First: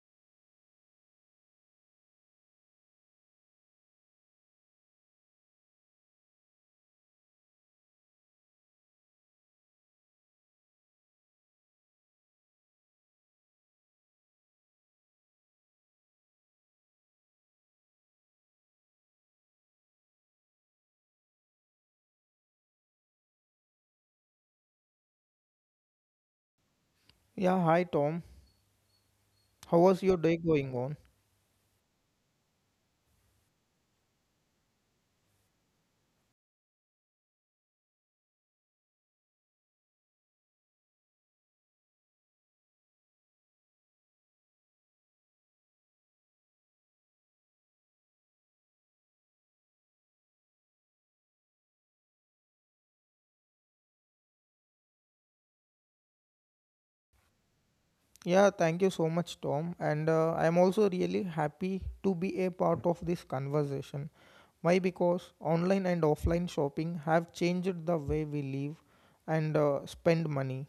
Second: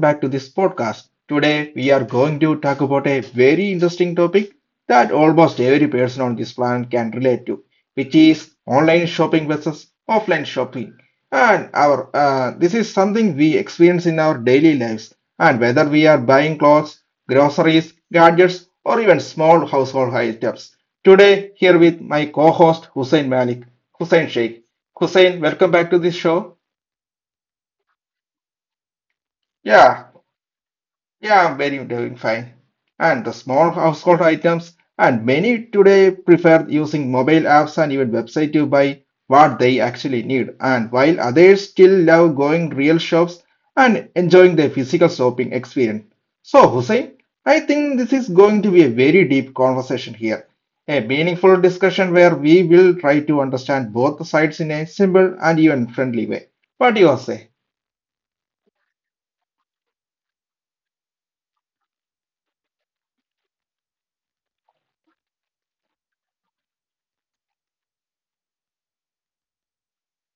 back to this podcast. Today we are going to talk about a very interesting topic that almost every person on this planet can relate to, which is online shopping versus offline shopping. And our This is something we experience in our daily lives, and whether we are buying clothes, groceries, gadgets, or even small household items. Today, here with my co-host Hussein Malik, Hussein Sheikh. Hussein, welcome back to this show. Yeah, hi Tom. How was your day Yeah. going on? Yeah, very doing fine. And the small household items, and many today prefer using mobile apps and even website to buy what they actually need. And while others still love going real shops and enjoying the physical shopping experience. So, Hussein, I think this is going to be a very deep conversation here. A meaningful discussion where we will try to understand both sides in a simple and even friendly way. What do you say? Yeah, thank you so much, Tom. And I'm also really happy to be a part of this conversation. Why? Because online and offline shopping have changed the way we live and spend money.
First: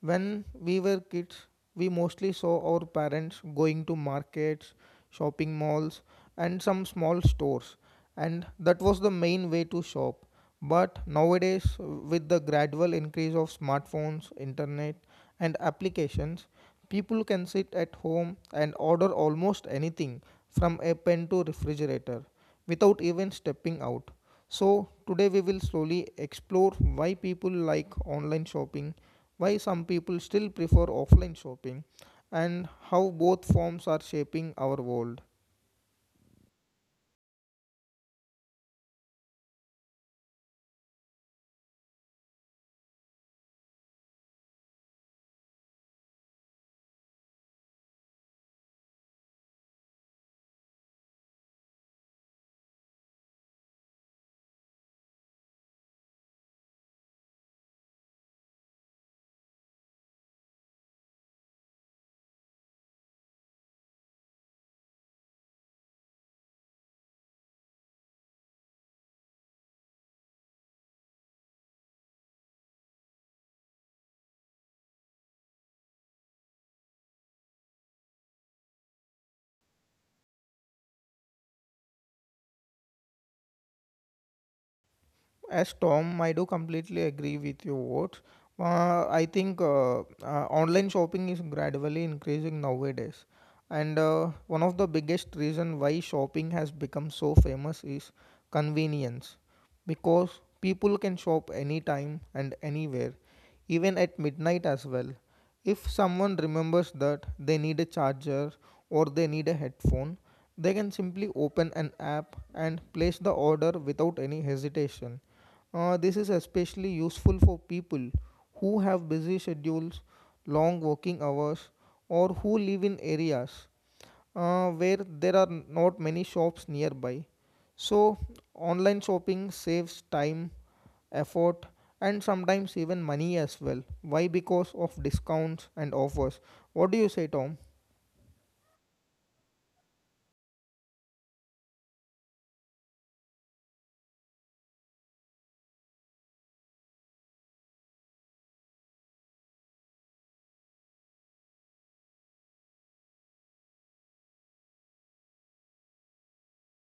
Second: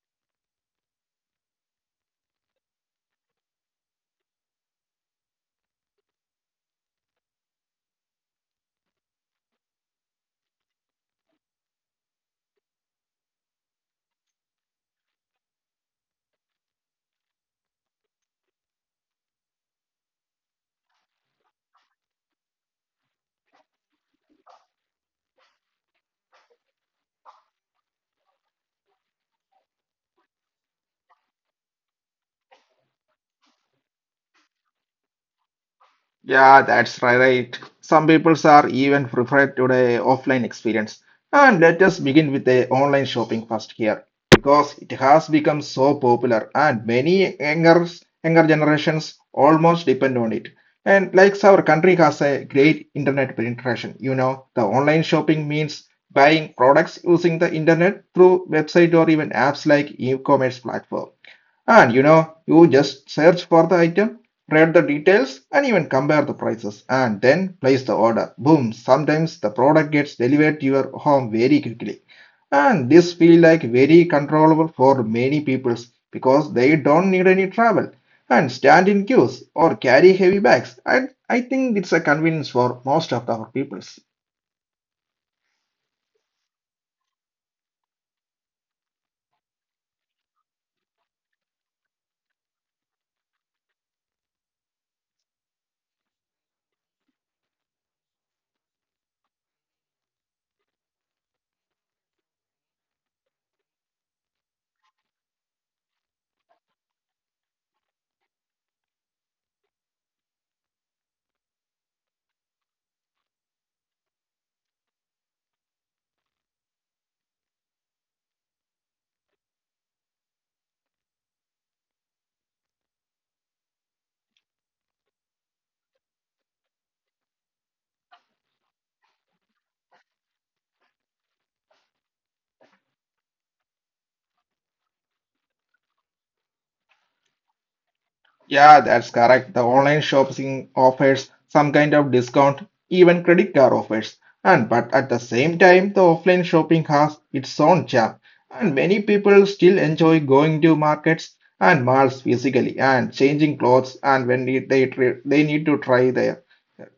When we were kids, we mostly saw our parents going to markets, shopping malls, and some small stores, and that was the main way to shop. But nowadays, with the gradual increase of smartphones, internet, and applications, people can sit at home and order almost anything from a pen to refrigerator without even stepping out. So, today we will slowly explore why people like online shopping, why some people still prefer offline shopping, and how both forms are shaping our world. Yeah, that's right. Some people are even preferred to the offline experience. And let us begin with the online shopping first here, because it has become so popular and many younger generations almost depend on it. And like our country has a great internet penetration, you know, the online shopping means buying products using the internet through website or even apps like e-commerce platform. And you know, you just search for the item, read the details, and even compare the prices, and then place the order. Boom! Sometimes the product gets delivered to your home very quickly. And this feel like very controllable for many peoples because they don't need any travel and stand in queues or carry heavy bags. And I think it's a convenience for most of our peoples. As Tom, I do completely agree with your words. I think online shopping is gradually increasing nowadays, and one of the biggest reason why shopping has become so famous is convenience, because people can shop anytime and anywhere, even at midnight as well. If someone remembers that they need a charger or they need a headphone, they can simply open an app and place the order without any hesitation. This is especially useful for people who have busy schedules, long working hours, or who live in areas where there are not many shops nearby. So, online shopping saves time, effort, and sometimes even money as well. Why? Because of discounts and offers. What do you say, Tom? Yeah, that's correct. The online shopping offers some kind of discount, even credit card offers. And but at the same time, the offline shopping has its own charm. And many people still enjoy going to markets and malls physically and changing clothes and when they need to try their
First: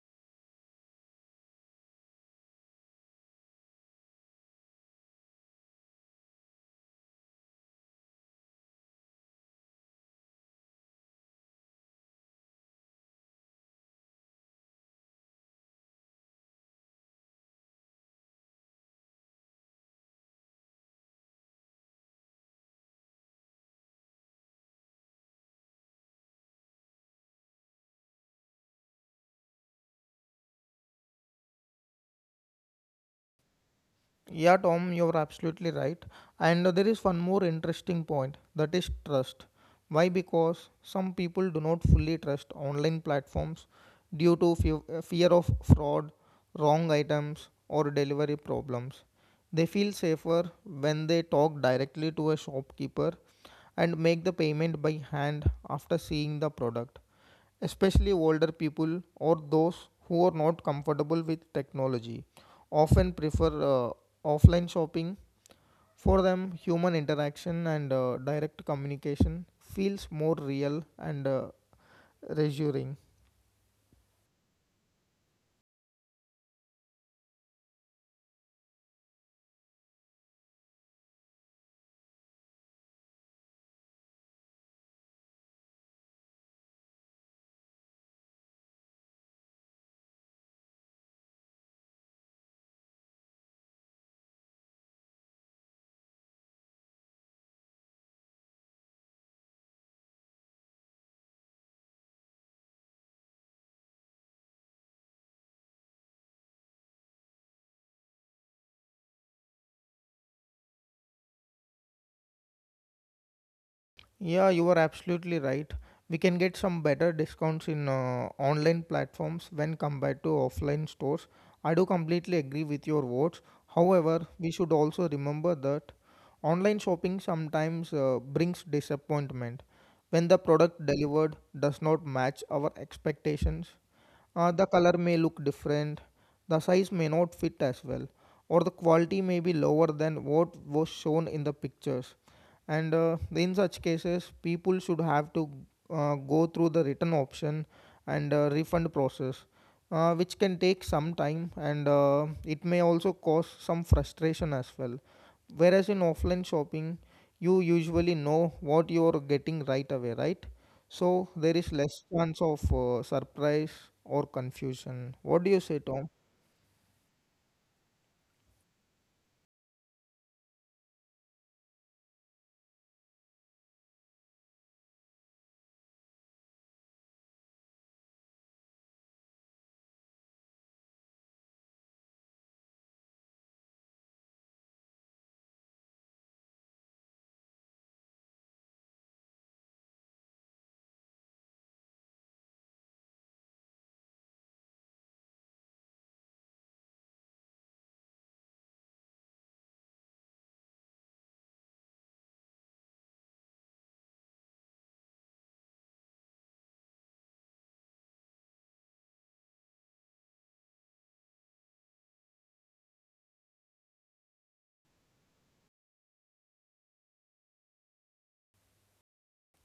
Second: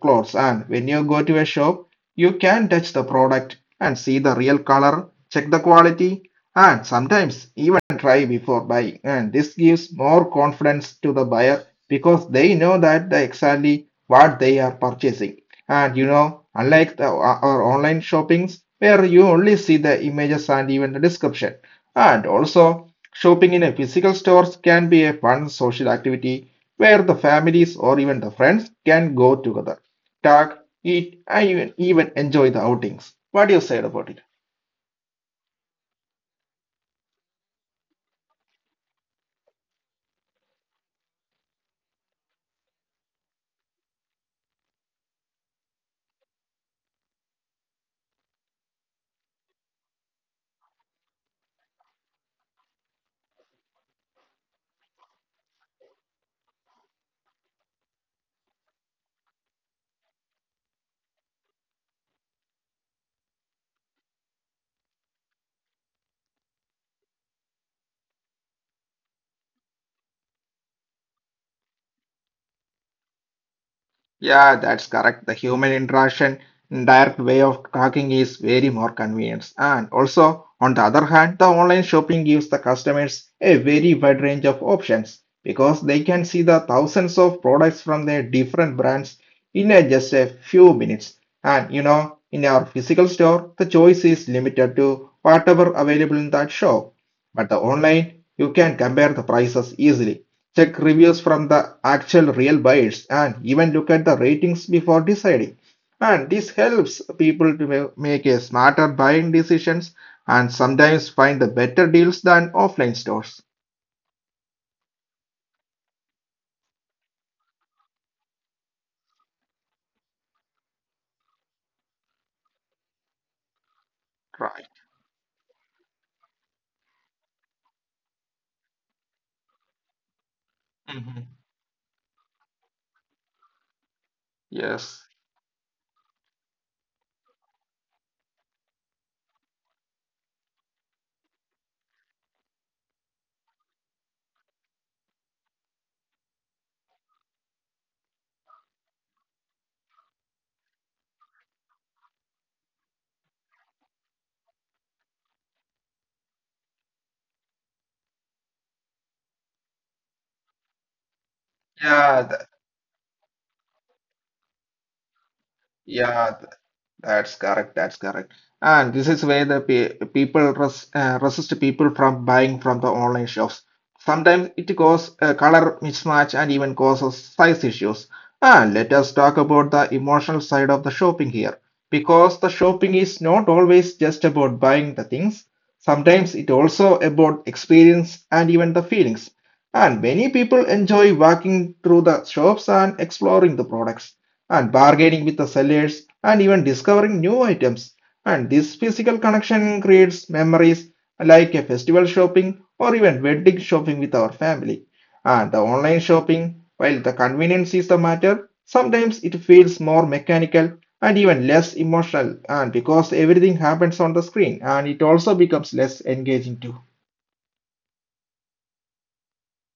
clothes. And when you go to a shop, you can touch the product and see the real color check the quality, and sometimes even try before buying. And this gives more confidence to the buyer because they know that the exactly what they are purchasing. And you know, unlike our online shoppings where you only see the images and even the description. And also, shopping in a physical stores can be a fun social activity where the families or even the friends can go together, talk, eat, and even enjoy the outings. What do you say about it? Yeah, Tom, you're absolutely right. And There is one more interesting point that is trust. Why? Because some people do not fully trust online platforms due to fear of fraud, wrong items, or delivery problems. They feel safer when they talk directly to a shopkeeper and make the payment by hand after seeing the product, especially older people or those who are not comfortable with technology, often prefer offline shopping. For them, human interaction and direct communication feels more real and reassuring. Yeah, that's correct. The human interaction, direct way of talking is very more convenience. And also, on the other hand, the online shopping gives the customers a very wide range of options because they can see the thousands of products from their different brands in just a few minutes. And you know, in our physical store, the choice is limited to whatever available in that shop. But the online, you can compare the prices easily. Check reviews from the actual real buyers and even look at the ratings before deciding. And this helps people to make a smarter buying decisions and sometimes find the better deals than offline stores. Yeah, you are absolutely right. We can get some better discounts in online platforms when compared to offline stores. I do completely agree with your words. However, Right. we should also remember that online shopping sometimes brings disappointment when the product Mhm. delivered does not match our expectations. The Yes. color may look different, the size may not fit as well, or the quality may be lower than what was shown in the pictures, and in such cases people should have to go through the return option and refund process, which can take some time, and it may also cause some frustration as well. Whereas in offline shopping, you usually know what you are getting right away, right? So there is less Yeah, th- chance of surprise or confusion. What do you say, Tom? yeah, that's correct. That's correct. And this is where the pe people res resist people from buying from the online shops. Sometimes it causes a color mismatch and even causes size issues. Let us talk about the emotional side of the shopping here, because the shopping is not always just about buying the things. Sometimes it also about experience and even the feelings. And many people enjoy walking through the shops and exploring the products and bargaining with the sellers and even discovering new items. And this physical connection creates memories like a festival shopping or even wedding shopping with our family. And the online shopping, while the convenience is the matter, sometimes it feels more mechanical and even less emotional and because everything happens on the screen and it also becomes less engaging too.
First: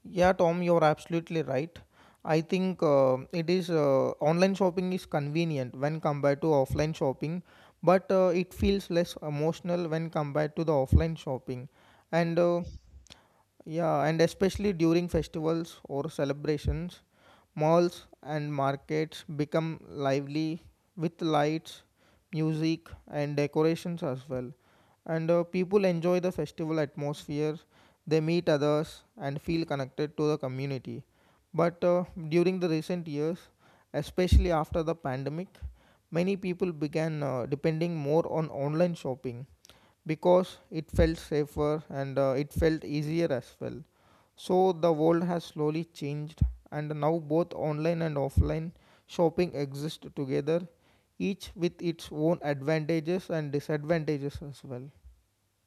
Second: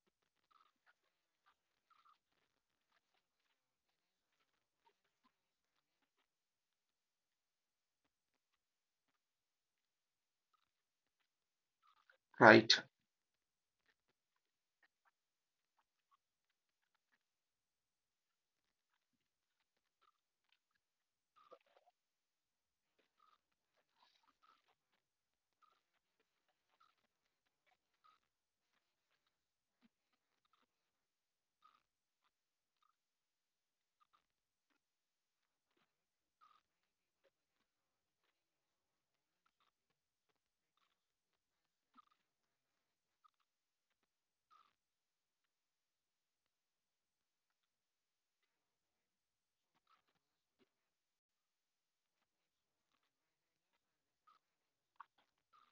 Yeah, Tom, you're absolutely right. I think it is online shopping is convenient when compared to offline shopping, but it feels less emotional when compared to the offline shopping. And uh, Right. yeah, and especially during festivals or celebrations, malls and markets become lively with lights, music, and decorations as well. And People enjoy the festival atmosphere, they meet others, and feel connected to the community. But during the recent years, especially after the pandemic, many people began depending more on online shopping because it felt safer and it felt easier as well. So the world has slowly changed, and now both online and offline shopping exist together, each with its own advantages and disadvantages as well.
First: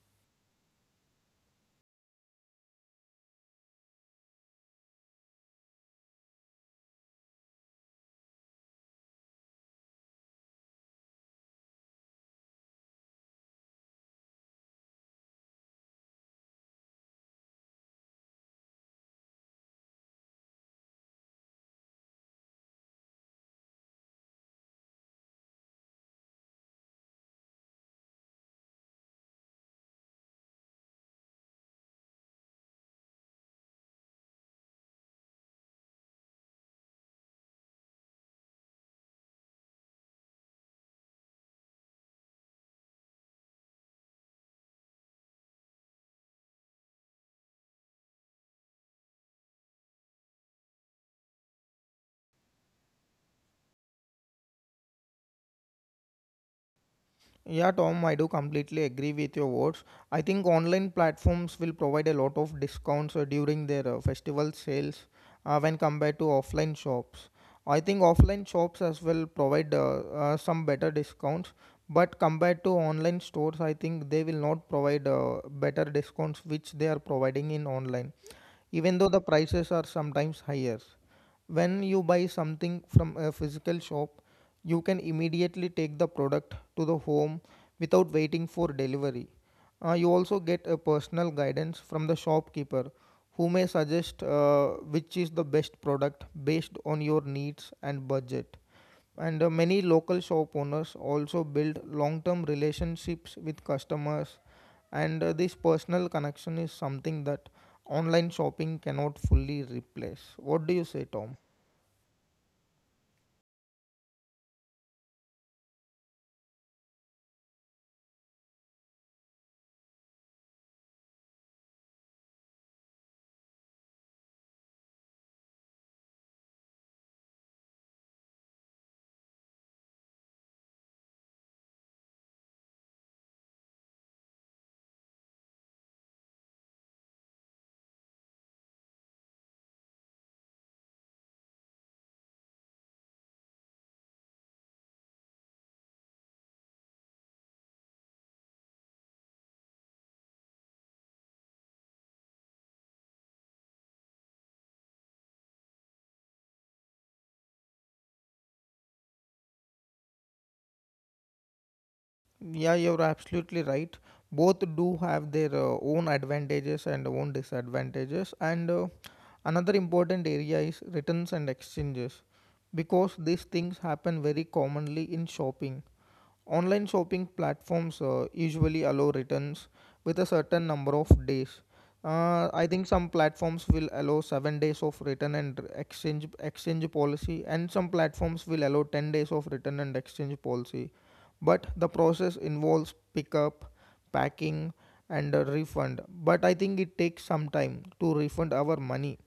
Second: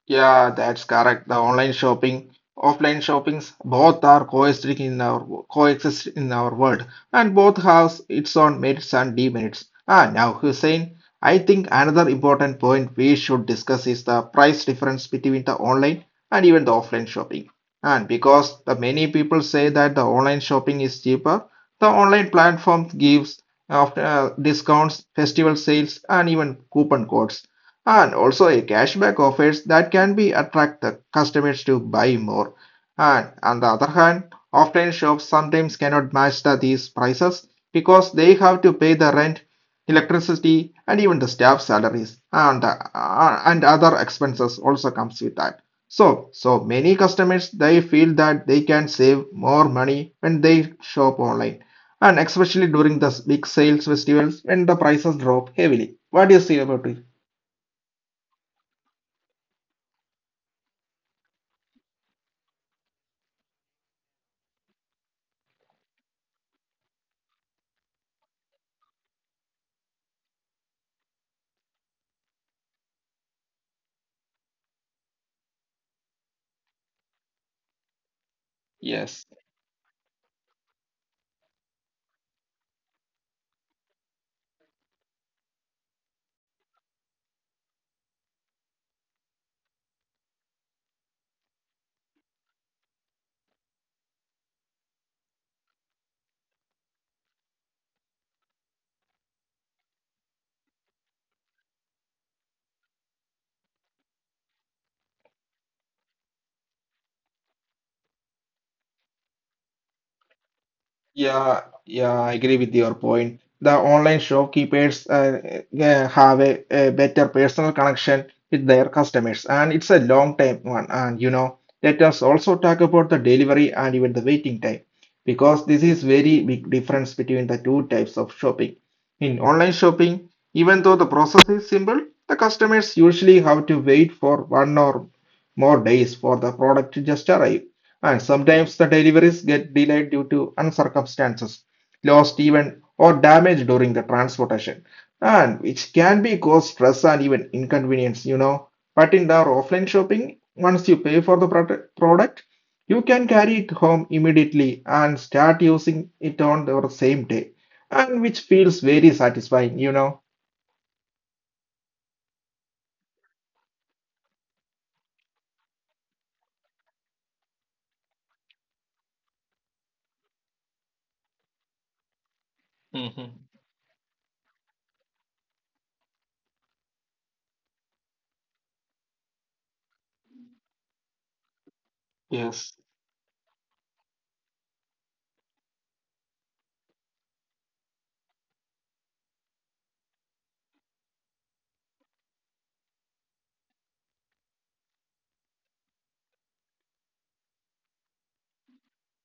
Yeah, that's correct. The online shopping, offline shoppings, both are coexist in our world, and both have its own merits and demerits. Now Hussein, I think another important point we should discuss is the price difference between the online and even the offline shopping. And because the many people say that the online shopping is cheaper, the online platform gives after discounts, festival sales, and even coupon codes and also a cashback offers that can be attract the customers to buy more. And on the other hand, offline shops sometimes cannot match these prices because they have to pay the rent, electricity, and even the staff salaries and other expenses also comes with that. So so many customers they feel that they can save more money when they shop online and especially during the big sales festivals when the prices drop heavily. What do you say about it? Yeah, Tom, I do completely agree with your words. I think online platforms will provide a lot of discounts during their festival sales, when compared to offline shops. I think offline shops as well provide some better discounts, but compared to online stores, I think they will not provide better discounts which they are providing in online, even though the Yes. prices are sometimes higher. When you buy something from a physical shop, you can immediately take the product to the home without waiting for delivery. You also get a personal guidance from the shopkeeper who may suggest which is the best product based on your needs and budget. And Many local shop owners also build long term relationships with customers, and this personal connection is something that online shopping cannot fully replace. What do you say, Tom? Yeah, yeah, I agree with your point. The online shopkeepers have a better personal connection with their customers, and it's a long time one. And you know, let us also talk about the delivery and even the waiting time, because this is very big difference between the two types of shopping. In online shopping, even though the process is simple, the customers usually have to wait for one or more days for the product to just arrive. And sometimes the deliveries get delayed due to uncircumstances, lost even or damaged during the transportation, and which can be cause stress and even inconvenience, you know. But in the offline shopping, once you pay for the product, you can carry it home immediately and start using it on the same day, and which feels very satisfying, you know. Yeah, you're absolutely right. Both do have their own advantages and own disadvantages. And Another important area is returns and exchanges because these things happen very commonly in shopping. Online shopping platforms usually allow returns with a certain number of days. I think some platforms will allow 7 days of return and exchange policy, and some platforms will allow 10 days of return and exchange policy. But the process involves pickup, packing, and a refund. But I think it takes some time to refund our money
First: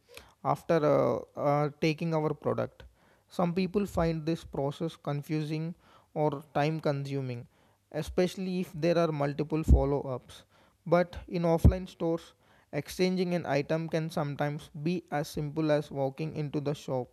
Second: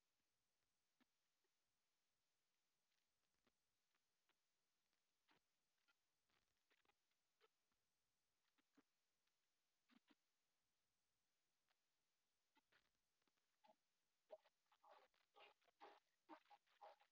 after taking our product. Some people find this process confusing or time consuming, especially if there are multiple follow ups. But in offline stores, exchanging an item can sometimes be as simple as walking into the shop,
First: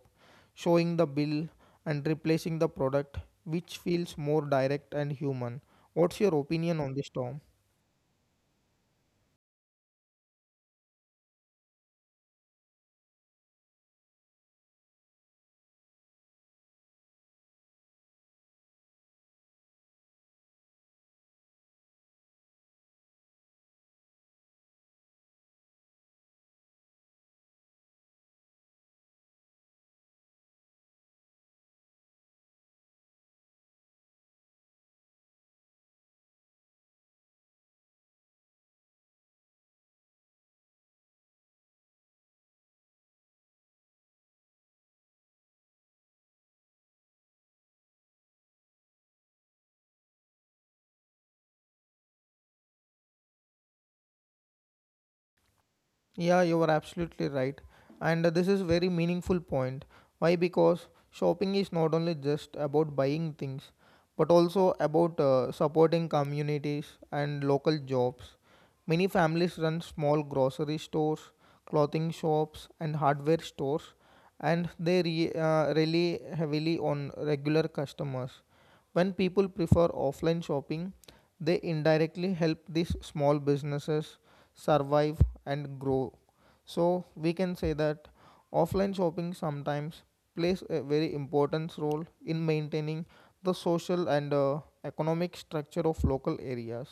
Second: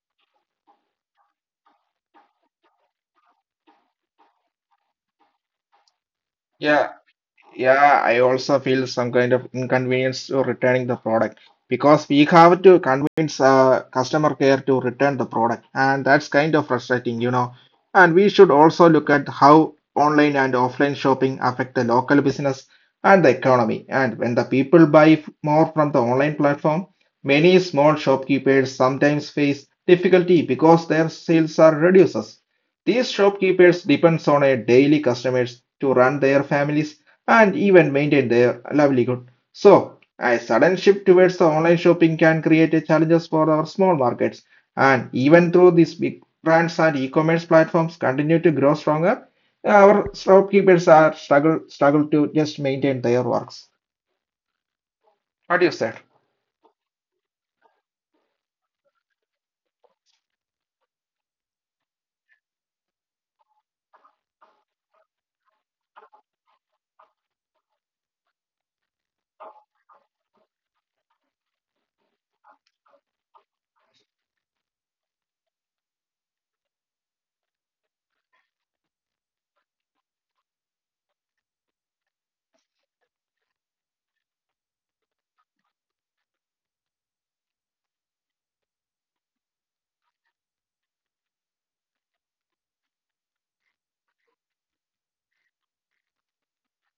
showing the bill, and replacing the product, which feels more direct and human. What's your opinion on this, Tom? Yeah, I also feel some kind of inconvenience to returning the product because we have to convince customer care to return the product, and that's kind of frustrating, you know. And we should also look at how online and offline shopping affect the local business and the economy. And when the people buy more from the online platform, many small shopkeepers sometimes face difficulty because their sales are reduces. These shopkeepers depends on a daily customers to run their families and even maintain their livelihood. So, a sudden shift towards the online shopping can create challenges for our small markets. And even though these big brands and e-commerce platforms continue to grow stronger, our shopkeepers are struggle to just maintain their works. What do you say? Yeah, you are absolutely right. And This is very meaningful point. Why? Because shopping is not only just about buying things, but also about supporting communities and local jobs. Many families run small grocery stores, clothing shops, and hardware stores, and they rely heavily on regular customers. When people prefer offline shopping, they indirectly help these small businesses survive and grow. So we can say that offline shopping sometimes plays a very important role in maintaining the social and economic structure of local areas.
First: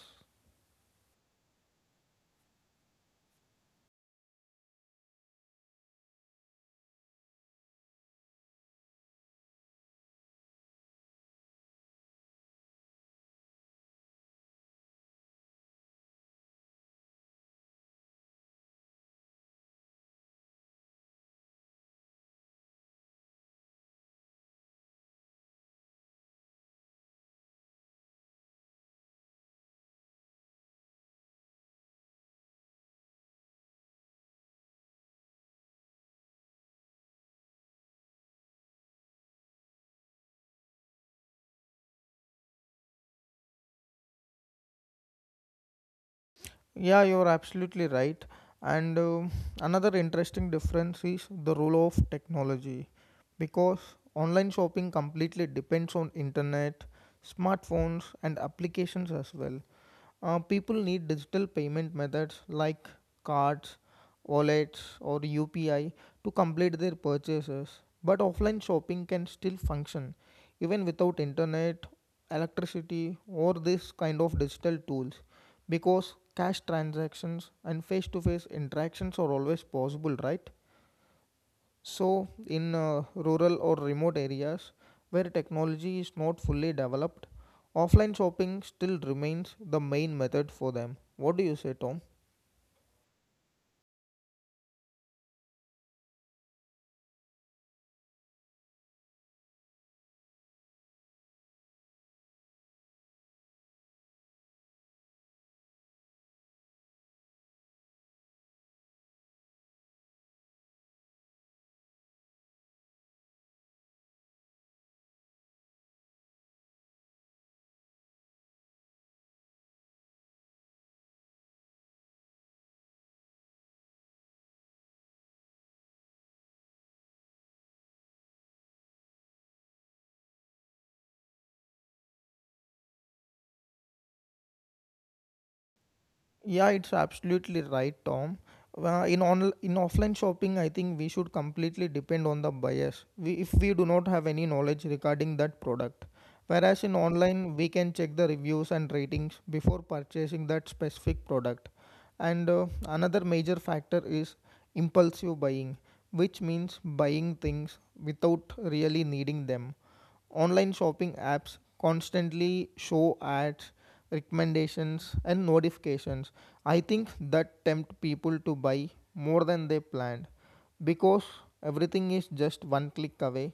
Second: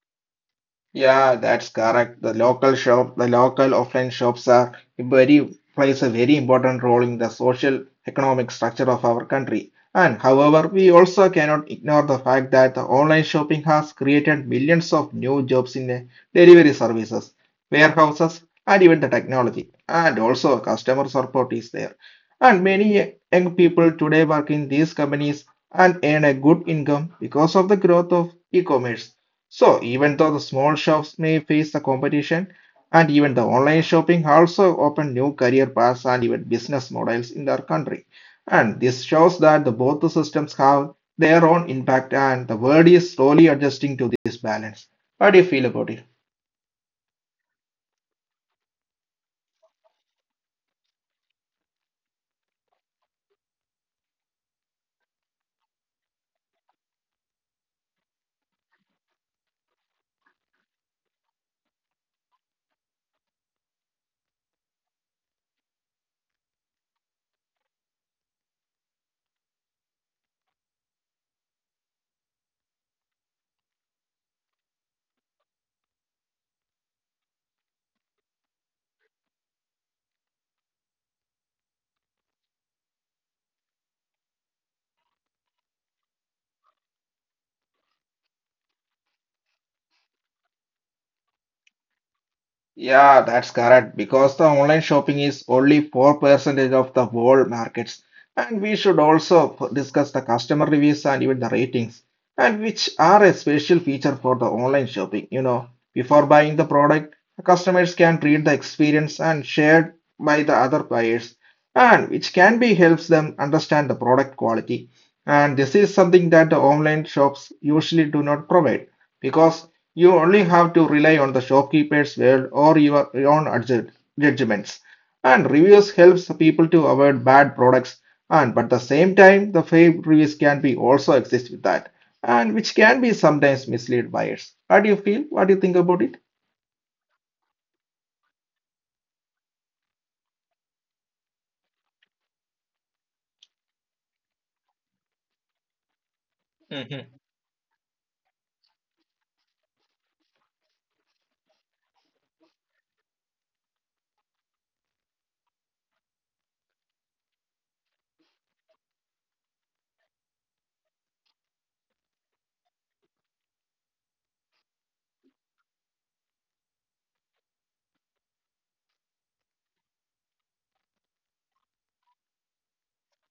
Yeah, that's correct. The local shop, the local offline shops are very plays a very important role in the social economic structure of our country. And however, we also cannot ignore the fact that the online shopping has created millions of new jobs in the delivery services, warehouses, and even the technology. And also customer support is there. And many young people today work in these companies and earn a good income because of the growth of e-commerce. So, even though the small shops may face the competition, and even the online shopping also open new career paths and even business models in our country. And this shows that the both the systems have their own impact and the world is slowly adjusting to this balance. What do you feel about it? Yeah, you're absolutely right. And Another interesting difference is the role of technology, because online shopping completely depends on internet, smartphones and applications as well. People need digital payment methods like cards, wallets or UPI to complete their purchases. But offline shopping can still function even without internet, electricity or this kind of digital tools, because cash transactions and face to face interactions are always possible, right? So, in rural or remote areas where technology is not fully developed, offline shopping still remains the main method for them. What do you say, Tom? Yeah, that's correct. Because the online shopping is only 4% of the world markets. And we should also discuss the customer reviews and even the ratings, and which are a special feature for the online shopping. You know, before buying the product, the customers can read the experience and shared by the other buyers, and which can be helps them understand the product quality. And this is something that the online shops usually do not provide because you only have to rely on the shopkeeper's word or your own judgments. And reviews helps people to avoid bad products. And but at the same time, the fake reviews can be also exist with that, and which can be sometimes mislead buyers. What do you feel? What do you think about it? Yeah, it's absolutely right, Tom. In offline shopping, I think we should completely depend on the buyers, We, if we do not have any knowledge regarding that product, whereas in online we can check the reviews and ratings before purchasing that specific product. And Another major factor is impulsive buying, which means buying things without really needing them. Online shopping apps constantly show ads, recommendations, and notifications. I think that tempt people to buy more than they planned because everything is just one click away.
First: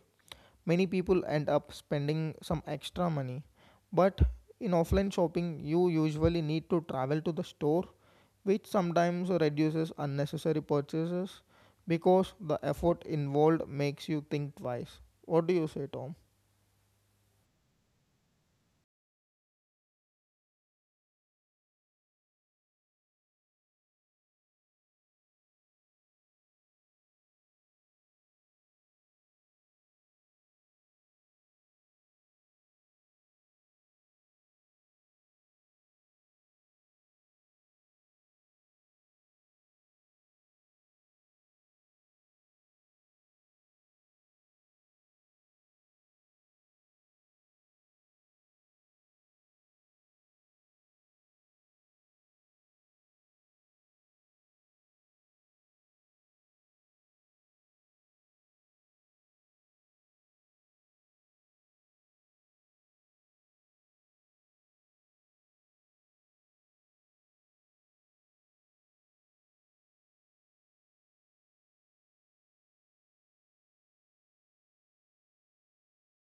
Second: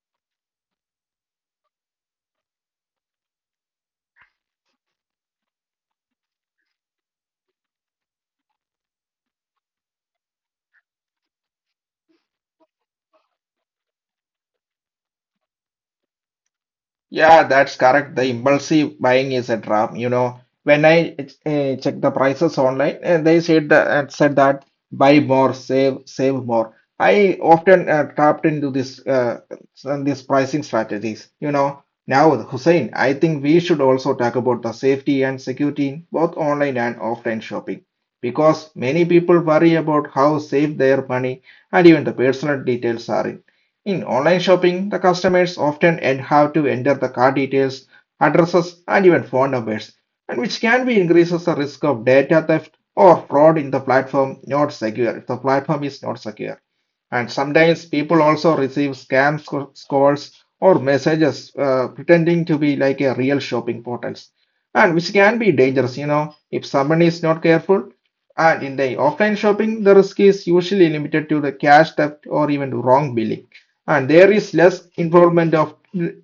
Many people end up spending some extra money, but in offline shopping, you usually need to travel to the store, which sometimes reduces unnecessary purchases because the effort involved makes you think twice. What do you say, Tom? Yeah, that's correct. The impulsive buying is a trap. You know, when I check the prices online, they said that buy more, save more. I often trapped into these pricing strategies. You know, now Hussein, I think we should also talk about the safety and security in both online and offline shopping because many people worry about how safe their money and even the personal details are. In online shopping, the customers often end have to enter the card details, addresses, and even phone numbers, and which can be increases the risk of data theft or fraud in the platform not secure if the platform is not secure. And sometimes people also receive calls or messages pretending to be like a real shopping portals, and which can be dangerous, you know, if someone is not careful. And in the offline shopping, the risk is usually limited to the cash theft or even wrong billing, and there is less involvement of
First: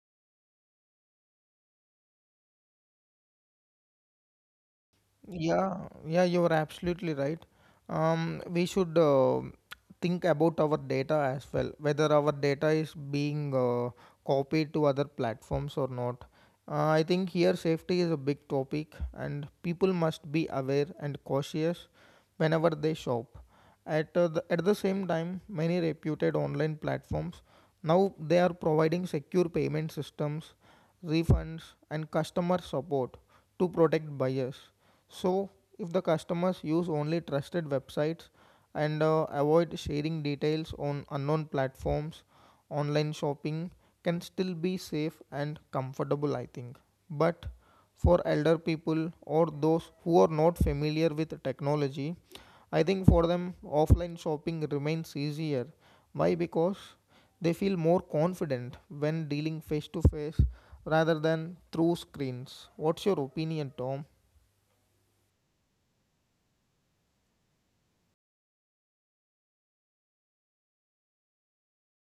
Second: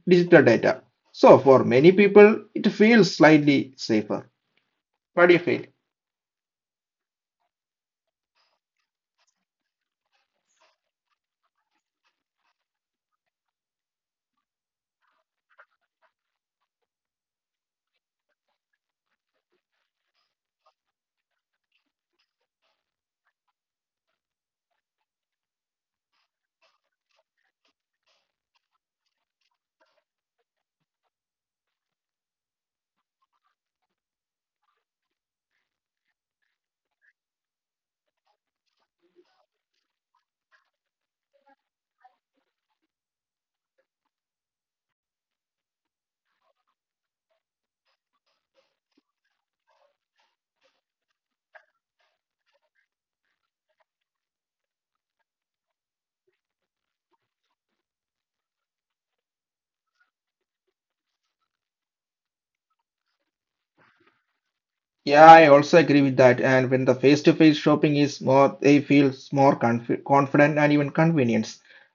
digital data. So for many people, it feels slightly safer. What do you feel? Yeah, yeah, you're absolutely right. We should think about our data as well, whether our data is being copied to other platforms or not. I think here safety is a big topic, and people must be aware and cautious whenever they shop. At the same time, many reputed online platforms now they are providing secure payment systems, refunds, and customer support to protect buyers. So, if the customers use only trusted websites and avoid sharing details on unknown platforms, online shopping can still be safe and comfortable, I think. But for elder people or those who are not familiar with technology, I think for them offline shopping remains easier. Why? Because they feel more confident when dealing face to face rather than through screens. What's your opinion, Tom? Yeah, I also agree with that. And when the face-to-face shopping is more, they feel more confident and even convenience.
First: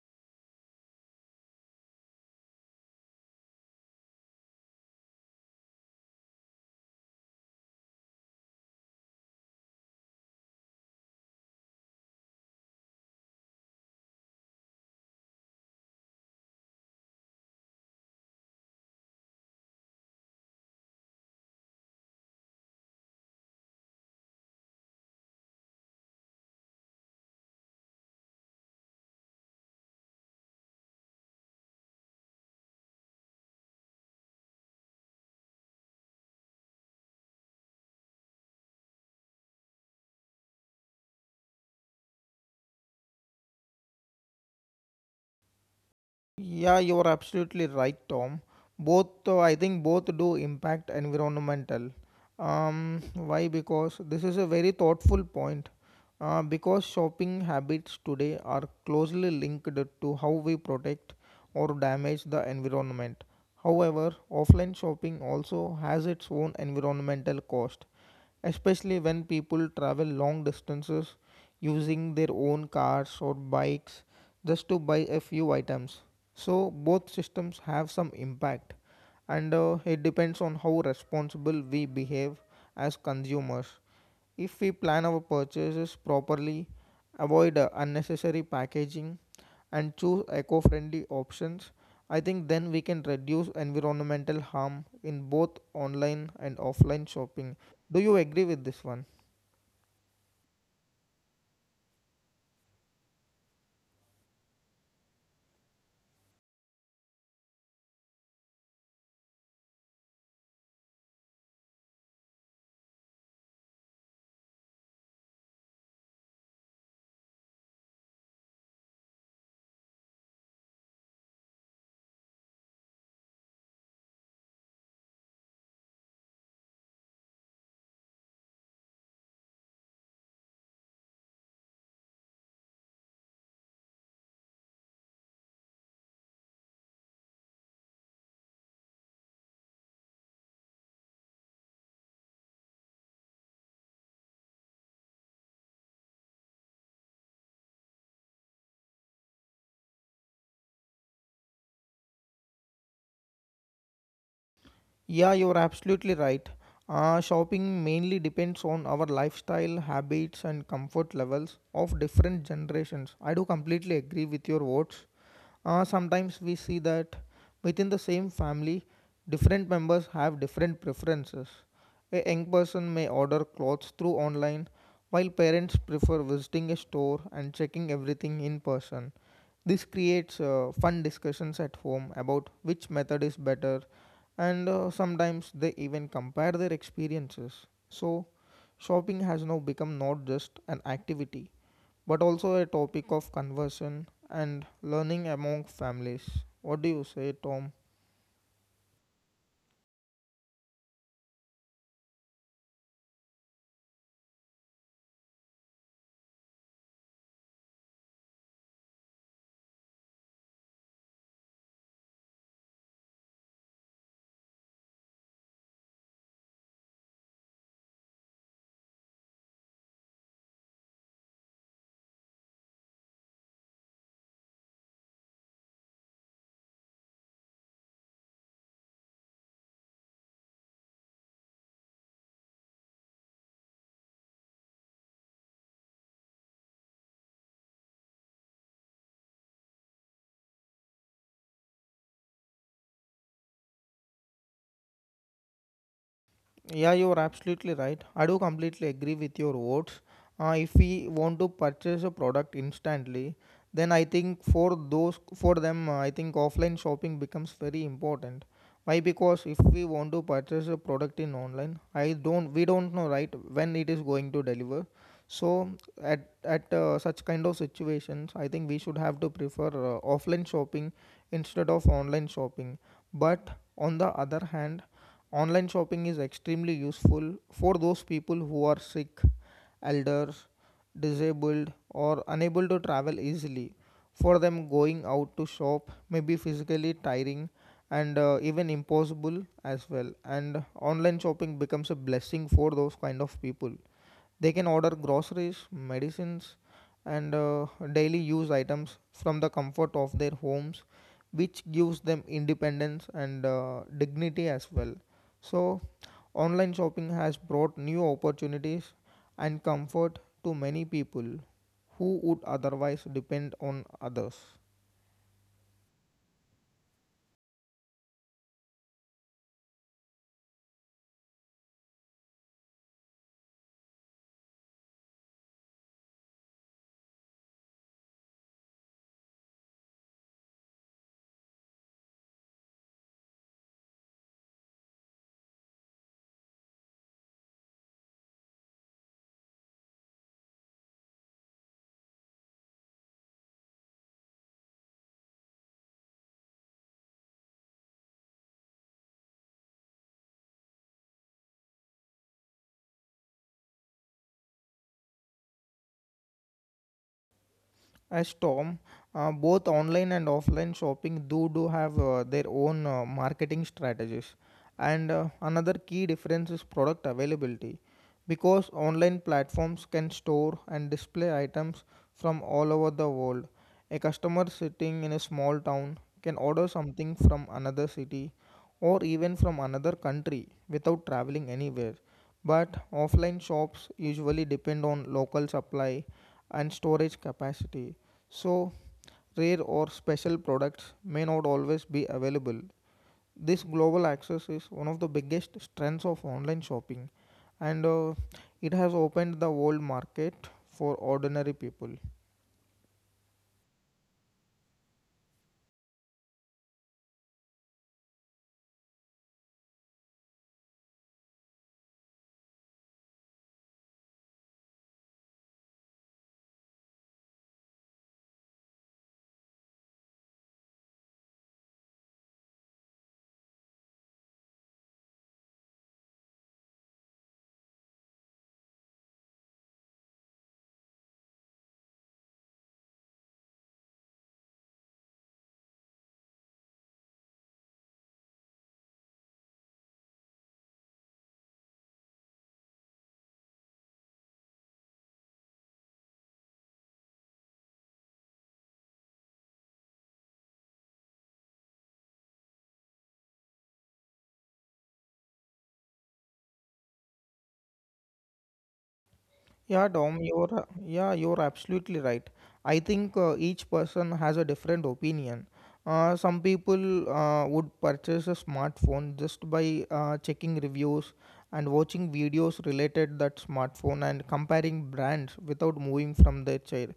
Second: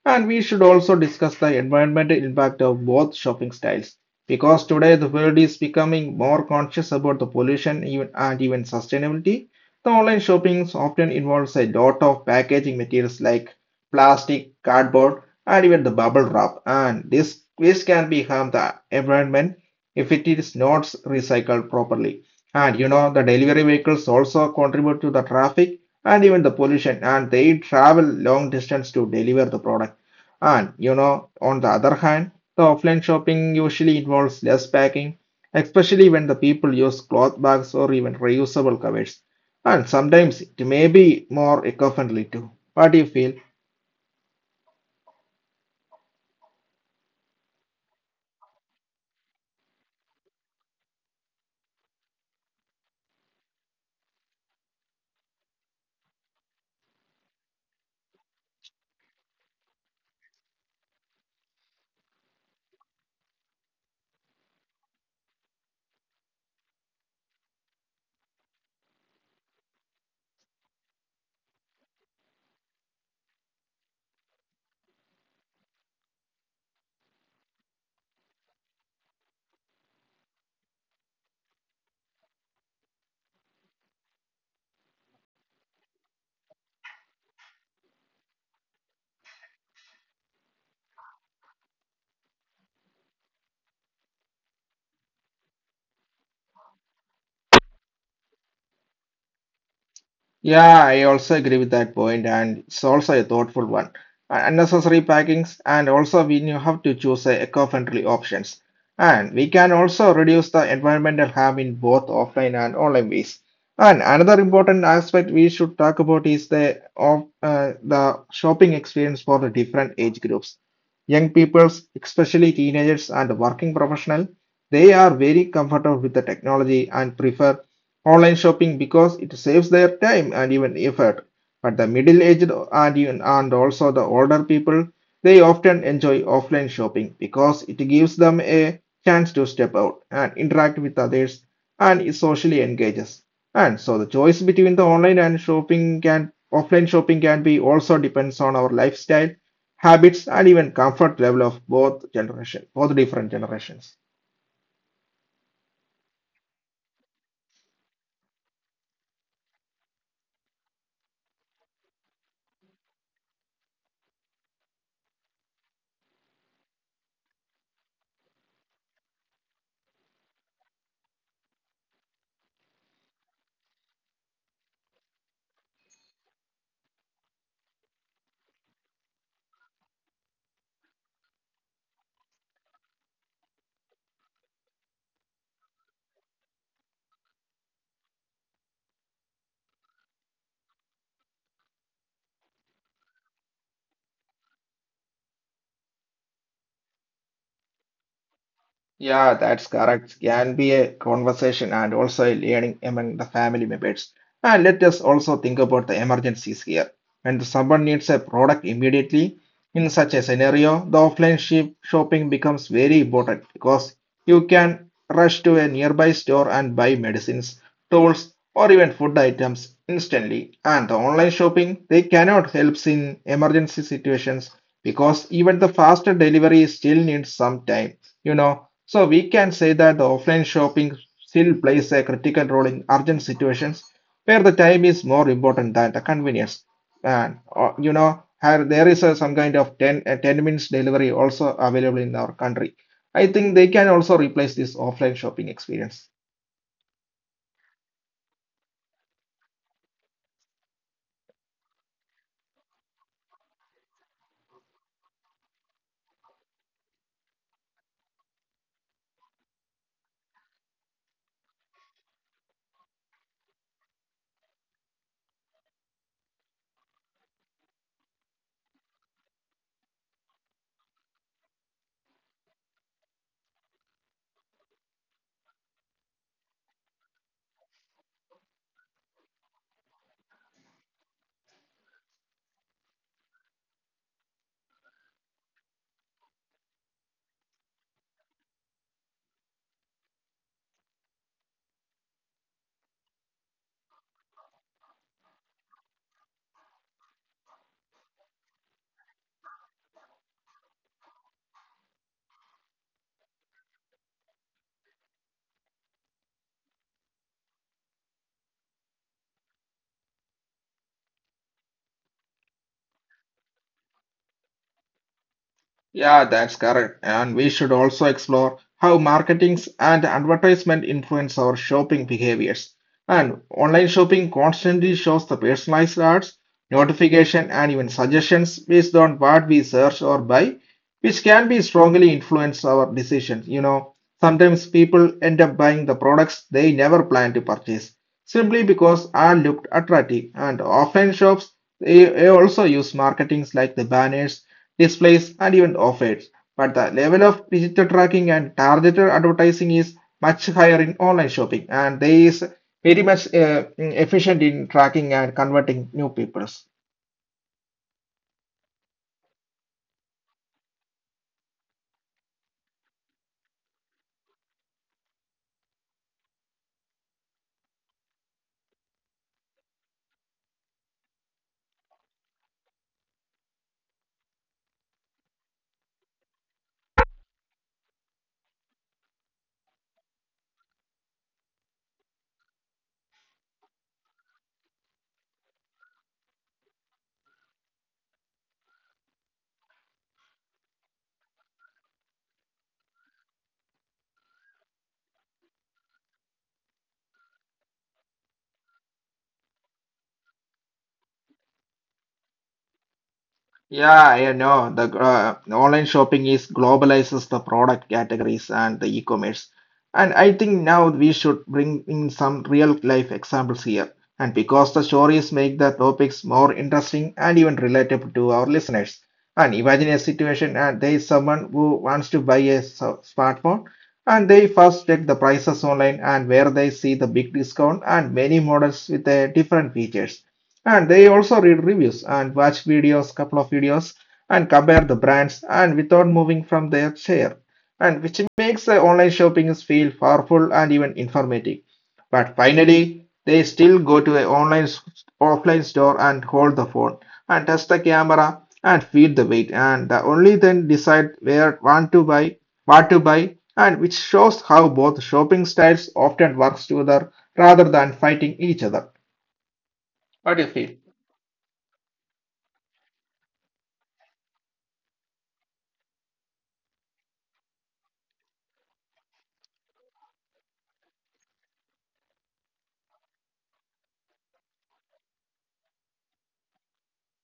And we should also discuss the environmental impact of both shopping styles, because today the world is becoming more conscious about the pollution even sustainability. The online shopping often involves a lot of packaging materials like plastic, cardboard, and even the bubble wrap. And this can be harm the environment if it is not recycled properly. And you know, the delivery vehicles also contribute to the traffic and even the pollution, and they travel long distance to deliver the product. And you know, on the other hand, the offline shopping usually involves less packing, especially when the people use cloth bags or even reusable covers. And sometimes it may be more eco-friendly too. What do you feel? Yeah, you are absolutely right, Tom. Both, I think, both do impact environmental. Why? Because this is a very thoughtful point. Because shopping habits today are closely linked to how we protect or damage the environment. However, offline shopping also has its own environmental cost, especially when people travel long distances using their own cars or bikes just to buy a few items. So, both systems have some impact, and it depends on how responsible we behave as consumers. If we plan our purchases properly, avoid unnecessary packaging, and choose eco friendly options, I think then we can reduce environmental harm in both online and offline shopping. Do you agree with this one? Yeah, I also agree with that point, and it's also a thoughtful one. Unnecessary packings, and also we knew how to choose eco-friendly options. And we can also reduce the environmental harm in both offline and online ways. And another important aspect we should talk about is the shopping experience for the different age groups. Young people, especially teenagers and working professionals, they are very comfortable with the technology and prefer online shopping because it saves their time and even effort. But the middle-aged and also the older people, they often enjoy offline shopping because it gives them a chance to step out and interact with others and it socially engages. And so the choice between the online and shopping can offline shopping can be also depends on our lifestyle, habits, and even comfort level of both different generations. Yeah, you're absolutely right. Shopping mainly depends on our lifestyle, habits, and comfort levels of different generations. I do completely agree with your words. Sometimes we see that within the same family, different members have different preferences. A young person may order clothes through online, while parents prefer visiting a store and checking everything in person. This creates fun discussions at home about which method is better, and sometimes they even compare their experiences. So, shopping has now become not just an activity, but also a topic of conversion and learning among families. What do you say, Tom? Yeah, that's correct. Can be a conversation and also a learning among the family members. And let us also think about the emergencies here. When someone needs a product immediately, in such a scenario, the offline ship shopping becomes very important because you can rush to a nearby store and buy medicines, tools, or even food items instantly. And the online shopping, they cannot help in emergency situations because even the faster delivery still needs some time, you know. So we can say that the offline shopping still plays a critical role in urgent situations where the time is more important than the convenience. And you know, there is some kind of 10 minutes delivery also available in our country. I think they can also replace this offline shopping experience. Yeah, you're absolutely right. I do completely agree with your words. If we want to purchase a product instantly, then I think for them, I think offline shopping becomes very important. Why? Because if we want to purchase a product in online, I don't we don't know right when it is going to deliver. So at such kind of situations, I think we should have to prefer offline shopping instead of online shopping. But on the other hand, online shopping is extremely useful for those people who are sick, elders, disabled, or unable to travel easily. For them, going out to shop may be physically tiring and even impossible as well. And online shopping becomes a blessing for those kind of people. They can order groceries, medicines, and daily use items from the comfort of their homes, which gives them independence and dignity as well. So, online shopping has brought new opportunities and comfort to many people who would otherwise depend on others. Yeah, that's correct. And we should also explore how marketings and advertisement influence our shopping behaviors. And online shopping constantly shows the personalized ads, notification, and even suggestions based on what we search or buy, which can be strongly influence our decisions. You know, sometimes people end up buying the products they never planned to purchase simply because ad looked attractive. And offline shops, they also use marketings like the banners, displays, and even offers. But the level of digital tracking and targeted advertising is much higher in online shopping, and they is very much efficient in tracking and converting new people. As Tom, both online and offline shopping do have their own marketing strategies. And another key difference is product availability, because online platforms can store and display items from all over the world. A customer sitting in a small town can order something from another city or even from another country without traveling anywhere. But offline shops usually depend on local supply and storage capacity, so rare or special products may not always be available. This global access is one of the biggest strengths of online shopping, and it has opened the world market for ordinary people. Yeah, I know the online shopping is globalizes the product categories and the e-commerce. And I think now we should bring in some real life examples here. And because the stories make the topics more interesting and even relatable to our listeners. And imagine a situation and there is someone who wants to buy a smartphone, and they first check the prices online and where they see the big discount and many models with different features, and they also read reviews and watch videos, couple of videos, and compare the brands and without moving from their chair. And which makes the online shopping feel powerful and even informative. But finally, they still go to an offline store and hold the phone and test the camera and feel the weight and the only then decide where want to buy, what to buy, and which shows how both shopping styles often works together rather than fighting each other. Yeah, Dom, you're absolutely right. I think each person has a different opinion. Some people would purchase a smartphone just by checking reviews and watching videos related that smartphone and comparing brands without moving from their chair.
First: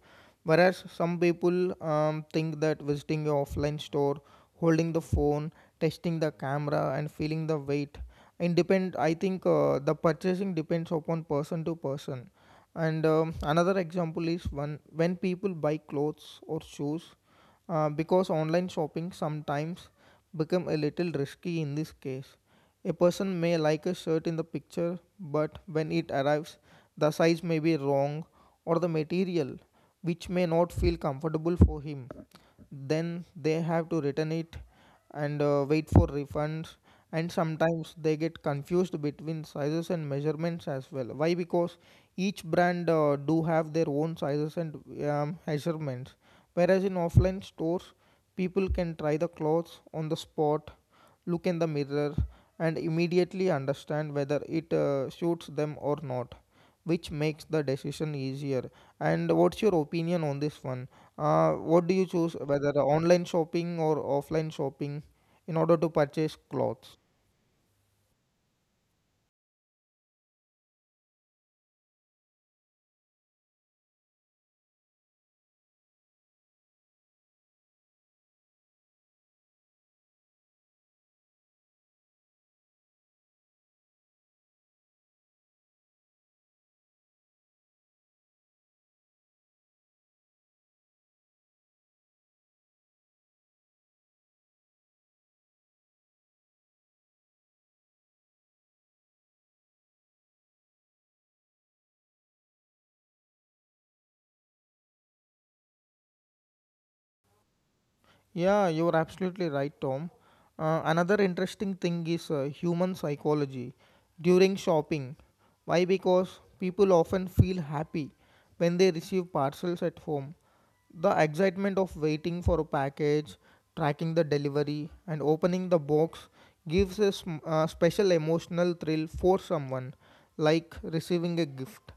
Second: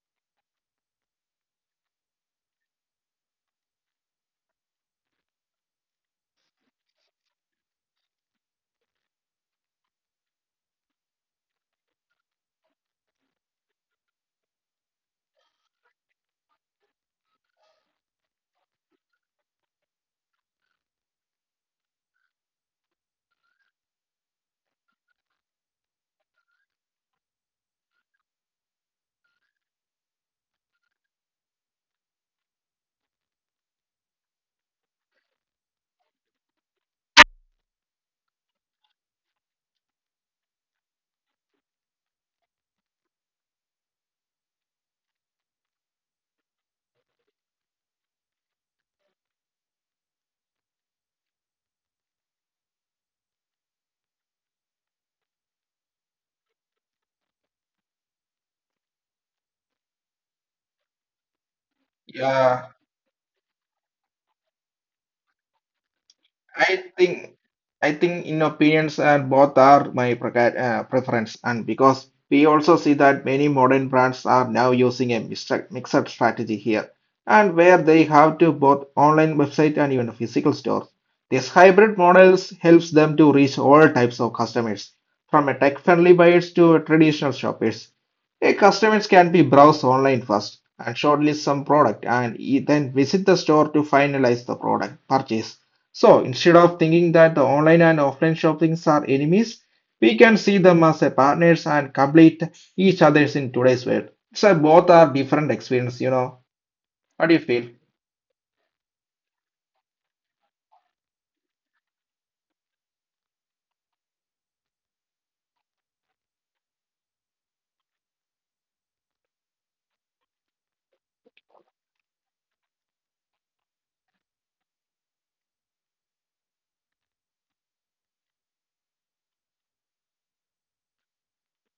Whereas some people think that visiting a offline store, holding the phone, testing the camera, and feeling the weight, independent. I think the purchasing depends upon person to person, and another example is one when people buy clothes or shoes because online shopping sometimes become a little risky in this case. A person may like a shirt in the picture, but when it arrives, the size may be wrong or the material which may not feel comfortable for him. Then they have to return it and wait for refunds, and sometimes they get confused between sizes and measurements as well. Why? Because each brand do have their own sizes and measurements, whereas in offline stores people can try the clothes on the spot, look in the mirror, and immediately understand whether it suits them or not, which makes the decision easier. And what's your opinion on this one? What do you choose, Yeah, whether online shopping or offline shopping, in order to purchase I clothes? think I think in opinions and both are my preference, and because we also see that many modern brands are now using a mixed strategy here and where they have to both online website and even physical stores. This hybrid models helps them to reach all types of customers from a tech-friendly buyers to a traditional shoppers. A customers can be browse online first and shortlist some product and then visit the store to finalize the product purchase. So instead of thinking that the online and offline shoppings are enemies, we can see them as a partners and complete each others in today's world. So both are different experience, you know. What do you feel? Yeah, you're absolutely right, Tom. Another interesting thing is human psychology during shopping. Why? Because people often feel happy when they receive parcels at home. The excitement of waiting for a package, tracking the delivery, and opening the box gives a special emotional thrill for someone, like receiving a gift.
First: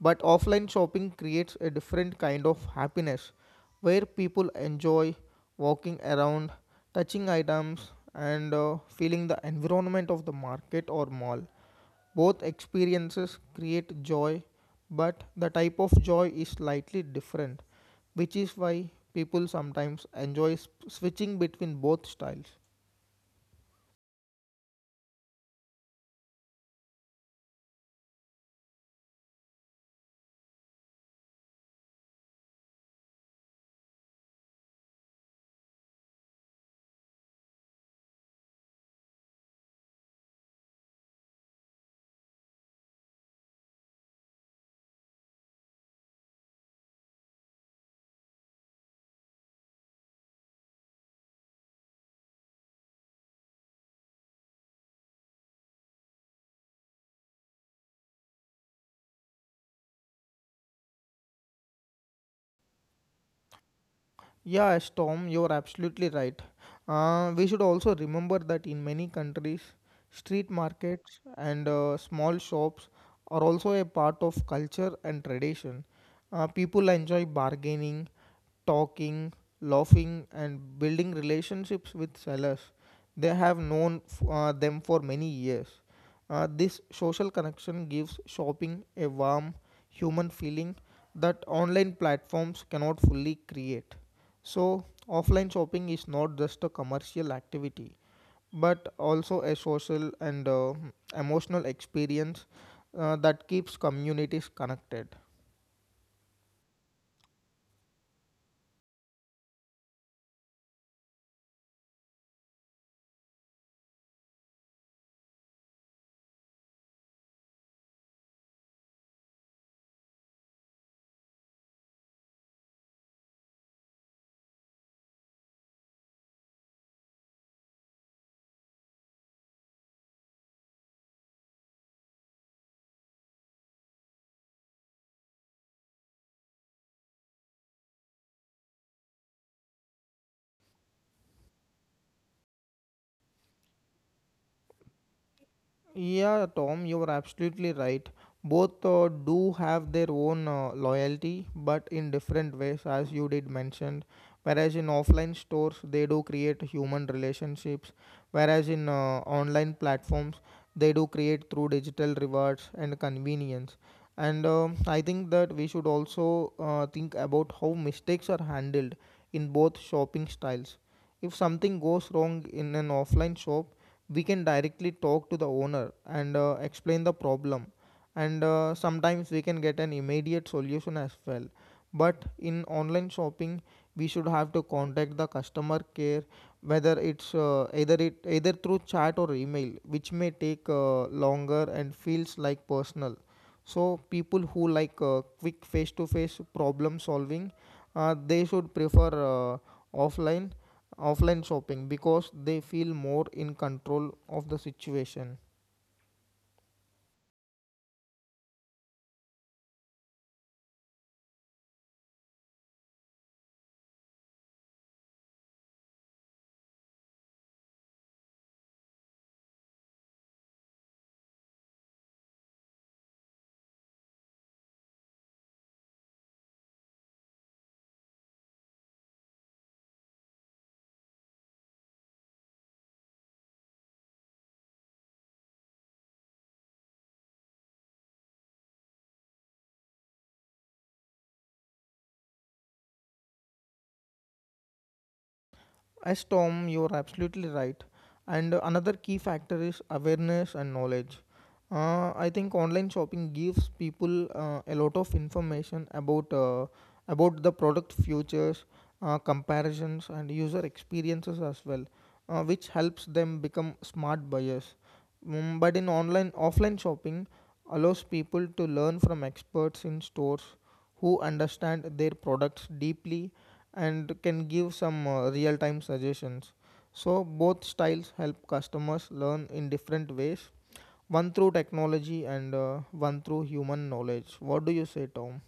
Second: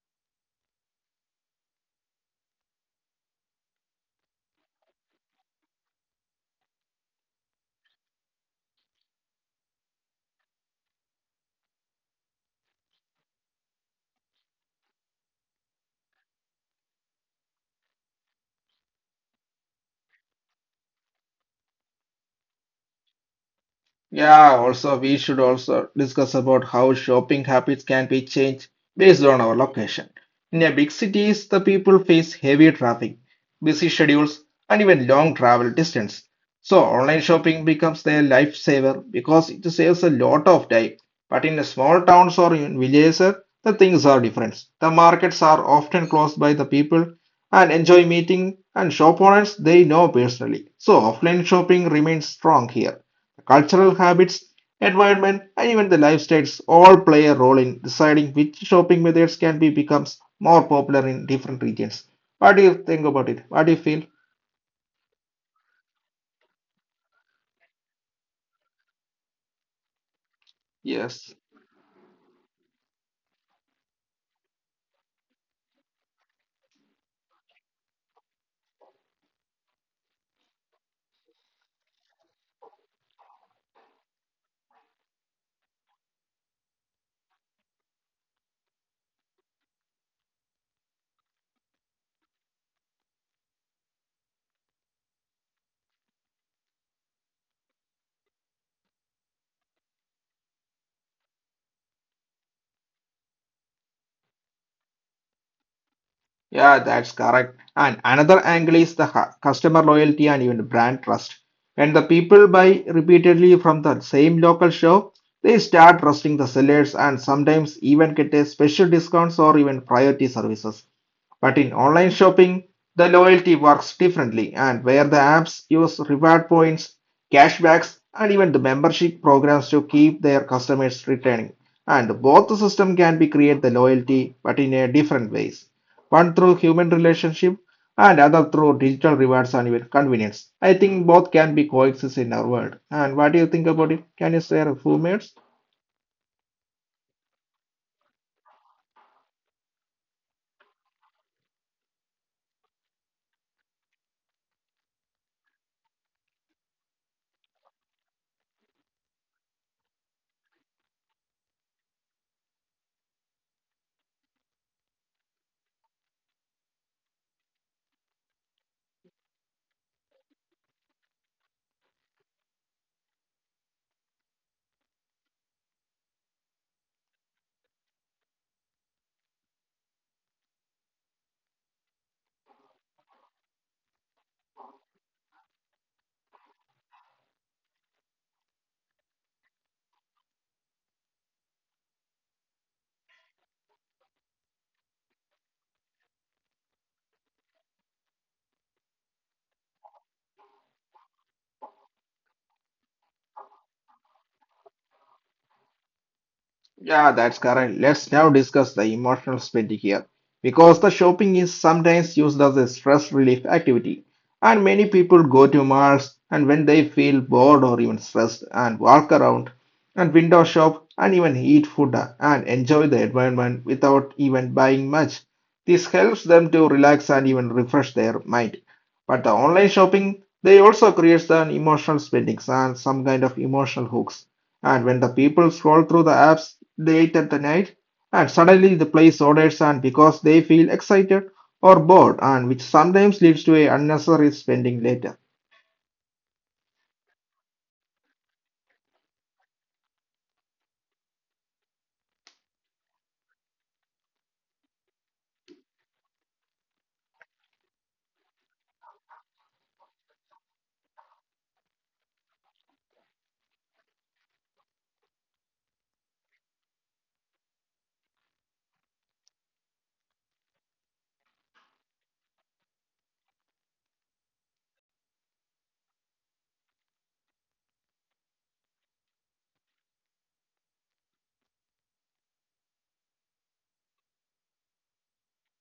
But offline shopping creates a different kind of happiness where people enjoy walking around, touching items, and feeling the environment of the market or mall. Both experiences create joy, but the type of joy is slightly different, which is why people sometimes enjoy switching between both styles. Yeah, also we should also discuss about how shopping habits can be changed based on our location. In a big cities, the people face heavy traffic, busy schedules, and even long travel distance. So online shopping becomes their lifesaver because it saves a lot of time. But in the small towns or in villages, the things are different. The markets are often closed by the people and enjoy meeting and shop owners they know personally. So offline shopping remains strong here. The cultural habits, environment, and even the lifestyles all play a role in deciding which shopping methods can be becomes more popular in different regions. What do you think about it? What do you feel? Yeah, Storm, you're absolutely right. We should also remember that in many countries, street markets Yes. and small shops are also a part of culture and tradition. People enjoy bargaining, talking, laughing, and building relationships with sellers. They have known them for many years. This social connection gives shopping a warm, human feeling that online platforms cannot fully create. So, offline shopping is not just a commercial activity, but also a social and emotional experience that keeps communities connected. Yeah, that's correct. And another angle is the customer loyalty and even brand trust. When the people buy repeatedly from the same local shop, they start trusting the sellers and sometimes even get a special discounts or even priority services. But in online shopping, the loyalty works differently, and where the apps use reward points, cashbacks, and even the membership programs to keep their customers returning. And both the system can be create the loyalty, but in a different ways. One through human relationship, and other through digital rewards and even convenience. I think both can be coexist in our world. And what do you think about it? Can you share a few minutes? Yeah, Tom, you are absolutely right. Both do have their own loyalty but in different ways, as you did mention. Whereas in offline stores they do create human relationships, whereas in online platforms they do create through digital rewards and convenience. And I think that we should also think about how mistakes are handled in both shopping styles. If something goes wrong in an offline shop, we can directly talk to the owner and explain the problem, and sometimes we can get an immediate solution as well. But in online shopping, we should have to contact the customer care, whether it's either it either through chat or email, which may take longer and feels like personal. So people who like quick face to face problem solving, they should prefer offline offline shopping because they feel more in control of the situation. Yeah, that's correct. Let's now discuss the emotional spending here. Because the shopping is sometimes used as a stress relief activity, and many people go to malls and when they feel bored or even stressed and walk around and window shop and even eat food and enjoy the environment without even buying much. This helps them to relax and even refresh their mind. But the online shopping, they also creates an emotional spending and some kind of emotional hooks and when the people scroll through the apps late at the night, and suddenly the place orders, and because they feel excited or bored, and which sometimes leads to a unnecessary spending later. As Tom, you're absolutely right. And another key factor is awareness and knowledge. I think online shopping gives people a lot of information about the product futures, comparisons, and user experiences as well, which helps them become smart buyers. But in online offline shopping, allows people to learn from experts in stores who understand their products deeply and can give some real time suggestions. So, both styles help customers learn in different ways, one through technology and one through human knowledge. What do you say, Tom?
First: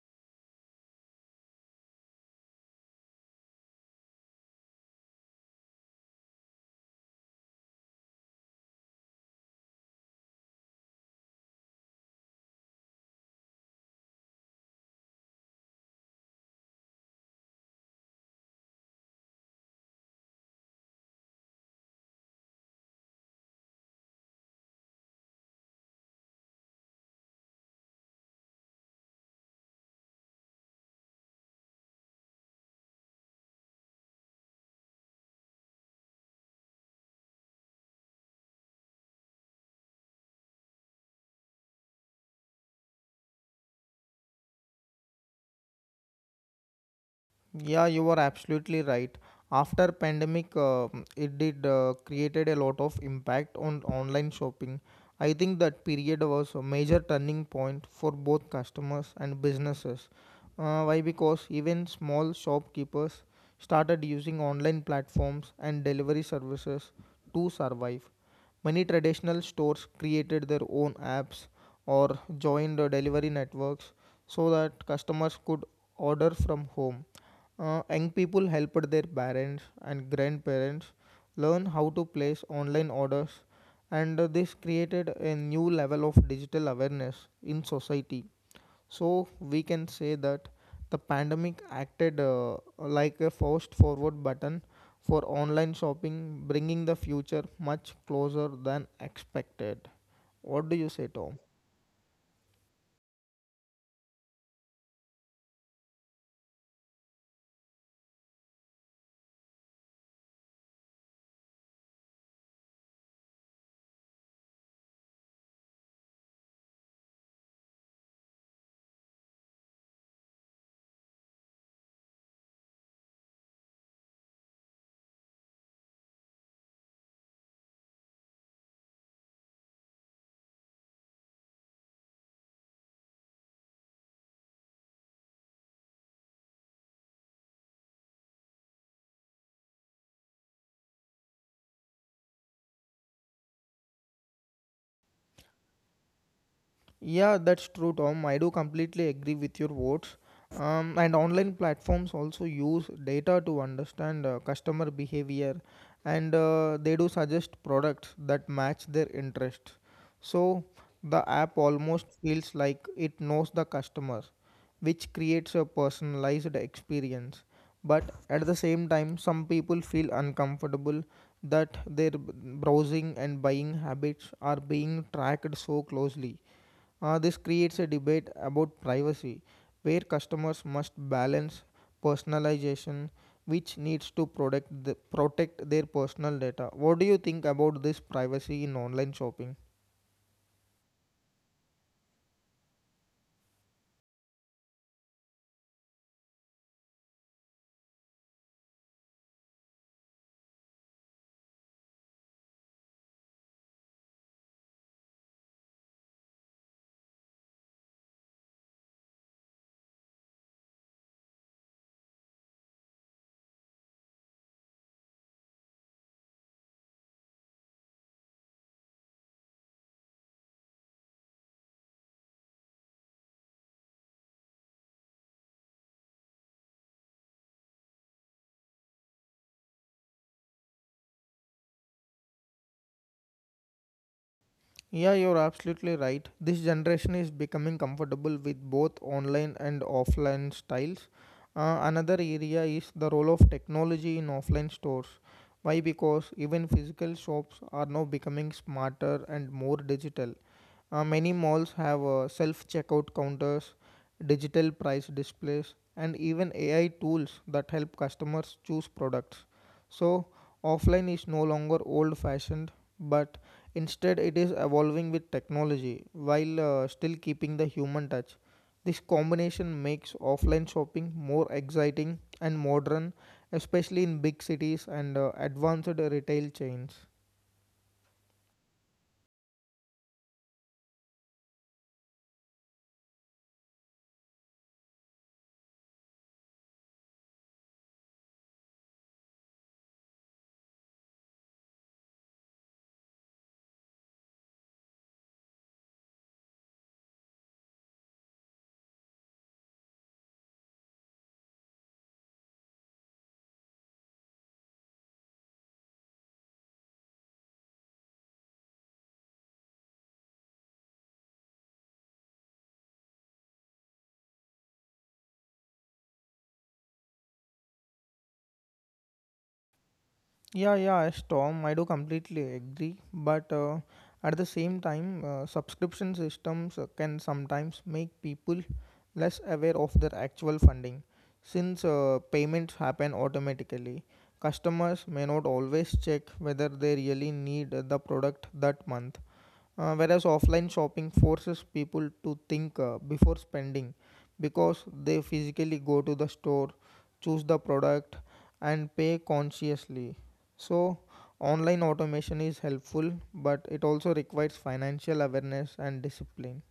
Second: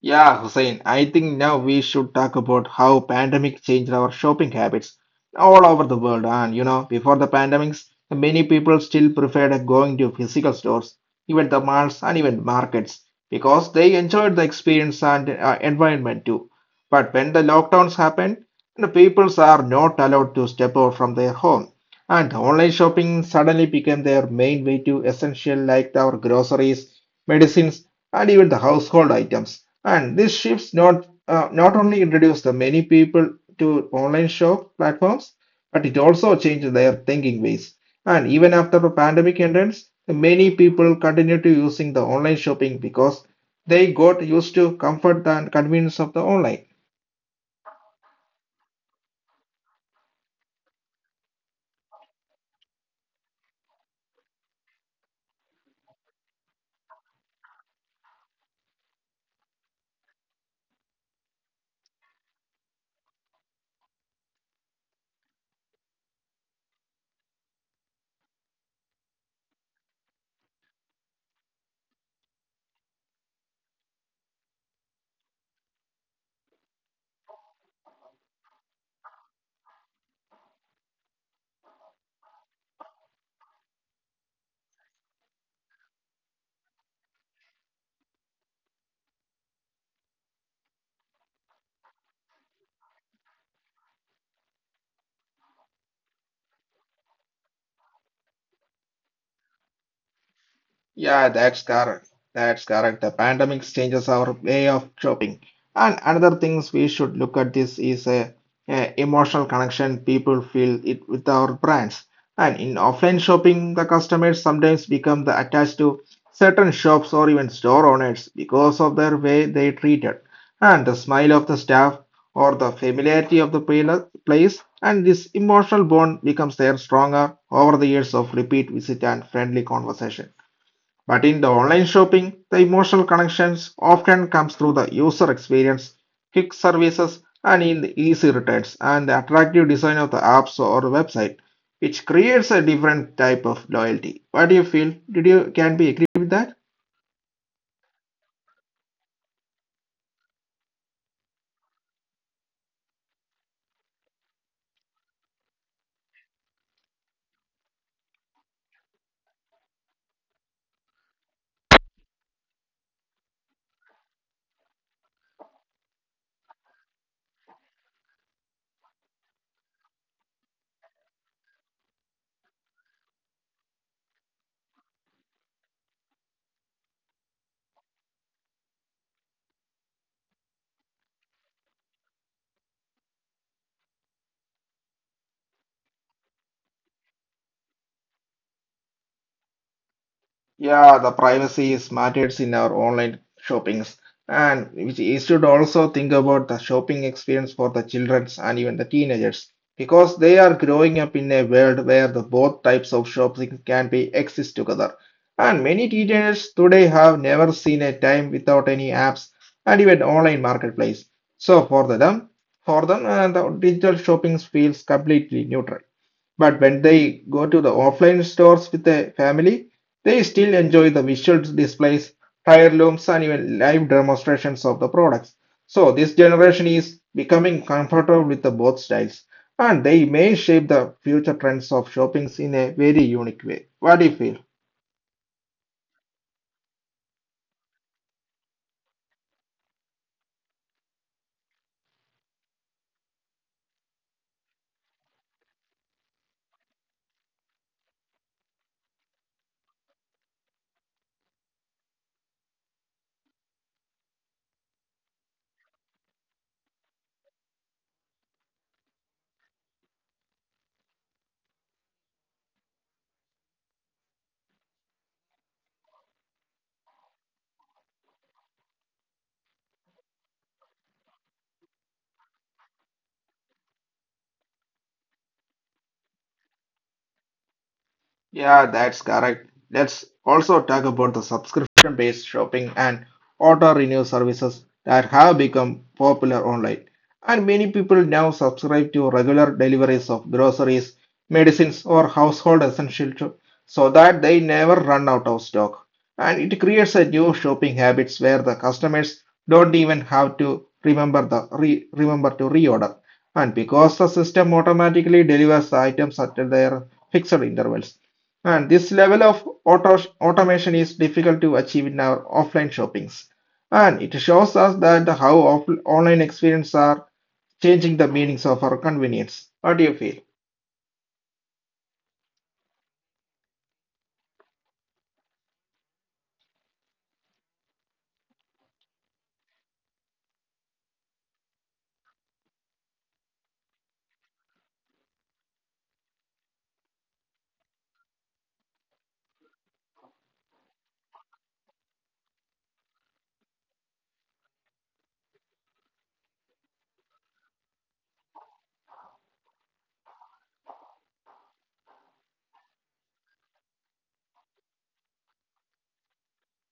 Yeah, Hussein, I think now we should talk about how pandemic changed our shopping habits all over the world. And you know, before the pandemics, many people still preferred going to physical stores, even the malls and even markets, because they enjoyed the experience and environment too. But when the lockdowns happened, the peoples are not allowed to step out from their home, and online shopping suddenly became their main way to essential like our groceries, medicines, and even the household items. And this shifts not only introduced the many people to online shop platforms, but it also changed their thinking ways. And even after the pandemic ends, many people continue to using the online shopping because they got used to comfort and convenience of the online. Yeah, you are absolutely right. After pandemic, it did created a lot of impact on online shopping. I think that period was a major turning point for both customers and businesses. Why? Because even small shopkeepers started using online platforms and delivery services to survive. Many traditional stores created their own apps or joined the delivery networks so that customers could order from home. Young people helped their parents and grandparents learn how to place online orders, and this created a new level of digital awareness in society. So we can say that the pandemic acted like a fast forward button for online shopping, bringing the future much closer than expected. What do you say, Yeah, Tom? that's correct. That's correct. The pandemic changes our way of shopping. And another things we should look at this is a emotional connection people feel it with our brands. And in offline shopping, the customers sometimes become the attached to certain shops or even store owners because of their way they treated. And the smile of the staff or the familiarity of the place, and this emotional bond becomes their stronger over the years of repeat visit and friendly conversation. But in the online shopping, the emotional connections often comes through the user experience, quick services, and in the easy returns and the attractive design of the apps or website, which creates a different type of loyalty. What do you feel? Did you can be agree with that? Yeah, that's true, Tom. I do completely agree with your words. And online platforms also use data to understand customer behavior, and they do suggest products that match their interests. So the app almost feels like it knows the customer, which creates a personalized experience. But at the same time, some people feel uncomfortable that browsing and buying habits are being tracked so closely. This creates a debate about privacy, where customers must balance personalization, which needs to protect their personal data. What do you think about this privacy in online shopping? Yeah, the privacy is matters in our online shoppings, and which you should also think about the shopping experience for the childrens and even the teenagers, because they are growing up in a world where the both types of shopping can be exist together. And many teenagers today have never seen a time without any apps and even online marketplace. So for the them, for them, the digital shopping feels completely neutral. But when they go to the offline stores with a family, they still enjoy the visual displays, heirlooms, and even live demonstrations of the products. So this generation is becoming comfortable with the both styles, and they may shape the future trends of shopping in a very unique way. What do you feel? Yeah, you're absolutely right. This generation is becoming comfortable with both online and offline styles. Another area is the role of technology in offline stores. Why? Because even physical shops are now becoming smarter and more digital. Many malls have self checkout counters, digital price displays, and even AI tools that help customers choose products. So, offline is no longer old fashioned, but instead it is evolving with technology while still keeping the human touch. This combination makes offline shopping more exciting and modern, especially in big cities and advanced retail chains. Yeah, that's correct. Let's also talk about the subscription-based shopping and auto-renew services that have become popular online. And many people now subscribe to regular deliveries of groceries, medicines, or household essentials so that they never run out of stock. And it creates a new shopping habits where the customers don't even have to remember the remember to reorder. And because the system automatically delivers the items at their fixed intervals and this level of automation is difficult to achieve in our offline shoppings. And it shows us that how online experiences are changing the meanings of our convenience. What do you feel? Yeah, Storm, I do completely agree. But at the same time, subscription systems can sometimes make people less aware of their actual funding. Since payments happen automatically, customers may not always check whether they really need the product that month. Whereas offline shopping forces people to think before spending, because they physically go to the store, choose the product, and pay consciously. So, online automation is helpful, but it also requires financial awareness and discipline.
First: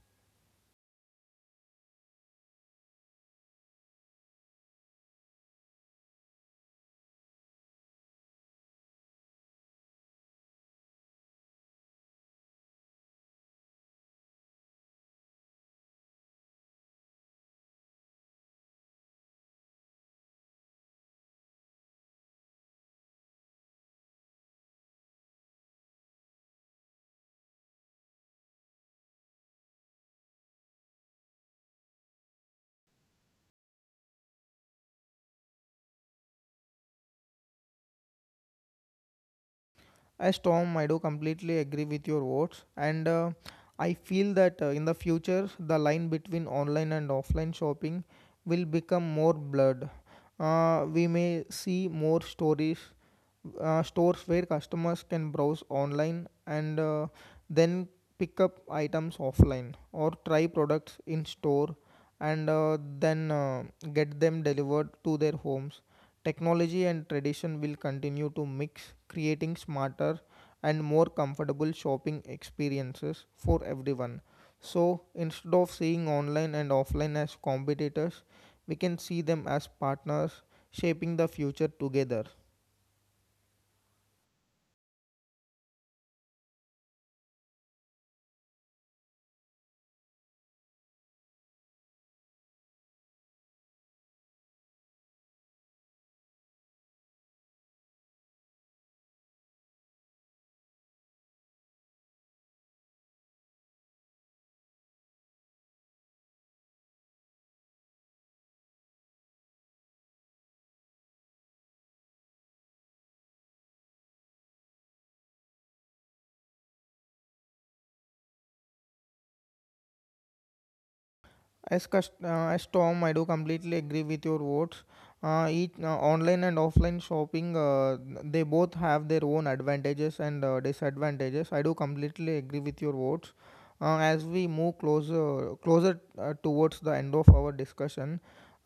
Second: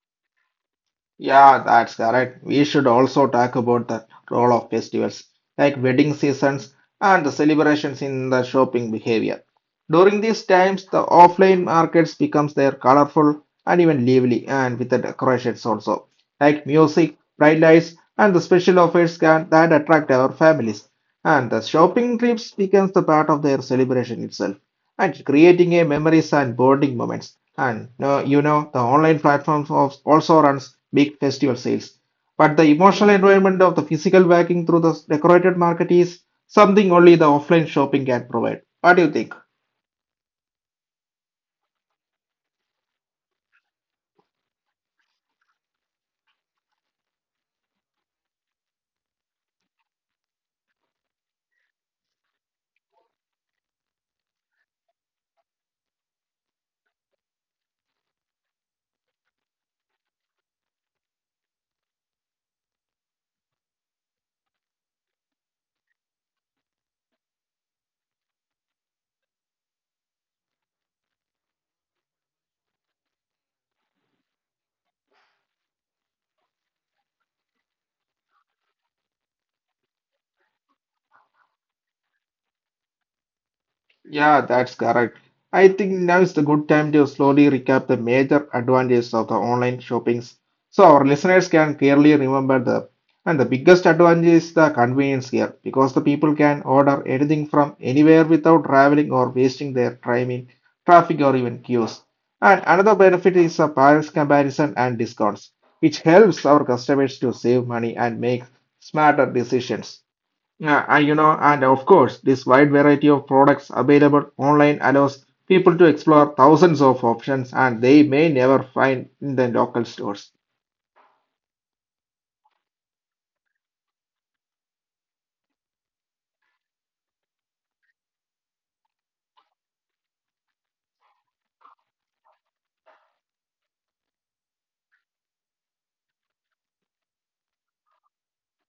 Yeah, that's correct. We should also talk about the role of festivals, like wedding seasons and the celebrations in the shopping behavior. During these times, the offline markets becomes their colorful and even lively, and with the decorations also, like music, bright lights, and the special offers that attract our families. And the shopping trips becomes the part of their celebration itself and creating a memories and bonding moments. And the online platforms also runs big festival sales. But the emotional environment of the physical backing through the decorated market is something only the offline shopping can provide. What do you think? As Tom, I do completely agree with your words, and I feel that in the future, the line between online and offline shopping will become more blurred. Uh, we may see more stories uh, stores where customers can browse online and then pick up items offline or try products in store and then get them delivered to their homes. Technology and tradition will continue to mix, creating smarter and more comfortable shopping experiences for everyone. So instead of seeing online and offline as competitors, we can see them as partners shaping the future together. Yeah, that's correct. I think now is the good time to slowly recap the major advantages of the online shoppings so our listeners can clearly remember them. And the biggest advantage is the convenience here because the people can order anything from anywhere without traveling or wasting their time in traffic or even queues. And another benefit is the price comparison and discounts, which helps our customers to save money and make smarter decisions. Yeah, and of course, this wide variety of products available online allows people to explore thousands of options and they may never find in the local stores. As Tom, I do completely agree with your words. Each online and offline shopping, they both have their own advantages and disadvantages. I do completely agree with your words. As we move closer towards the end of our discussion,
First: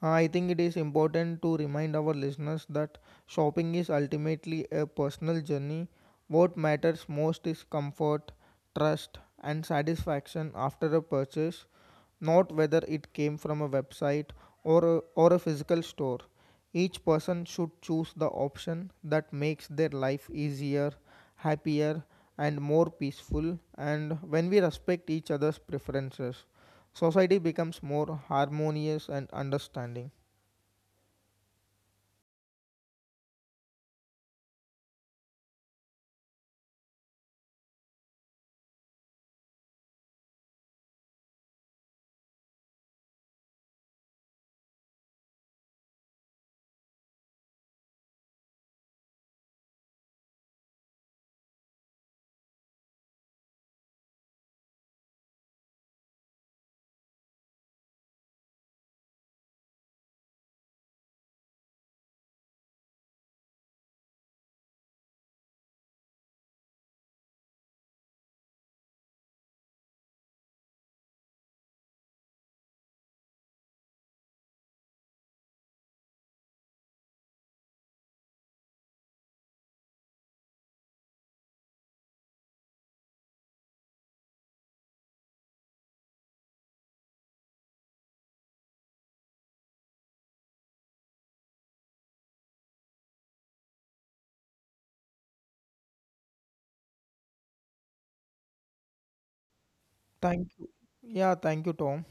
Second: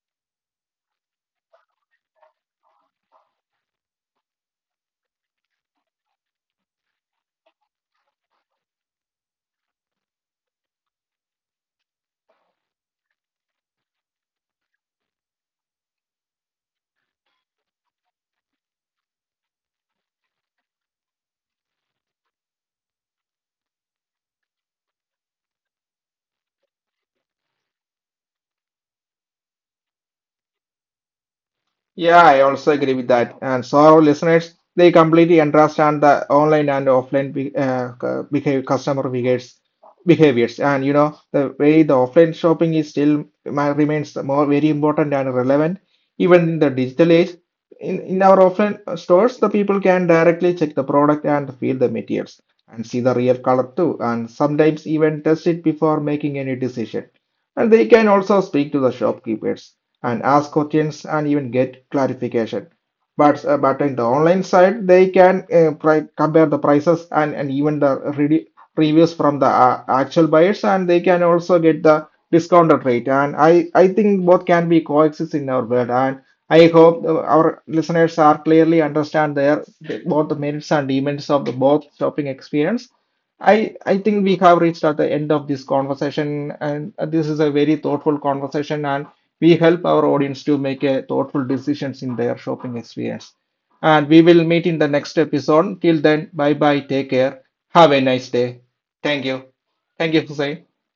I think it is important to remind our listeners that shopping is ultimately a personal journey. What matters most is comfort, trust, and satisfaction after a purchase, not whether it came from a website or a physical store. Each person should choose the option that makes their life easier, happier, and more peaceful. And when we respect each other's preferences, society becomes more harmonious and understanding. Yeah, I also agree with that. And so our listeners, they completely understand the online and offline behave customer behaviors. And you know, the way the offline shopping is still remains more very important and relevant, even in the digital age. In our offline stores, the people can directly check the product and feel the materials and see the real color too, and sometimes even test it before making any decision. And they can also speak to the shopkeepers and ask questions and even get clarification. But in the online side, they can compare the prices and even the reviews from the actual buyers, and they can also get the discounted rate. And I think both can be coexist in our world. And I hope our listeners are clearly understand their both the merits and demerits of the both shopping experience. I think we have reached at the end of this conversation, and this is a very thoughtful conversation, and we help our audience to make a thoughtful decisions in their shopping experience. And we will meet in the next episode. Till then, bye bye. Take care. Have a nice day. Thank Thank you. Thank yeah, you, Thank you, Hussein. Tom.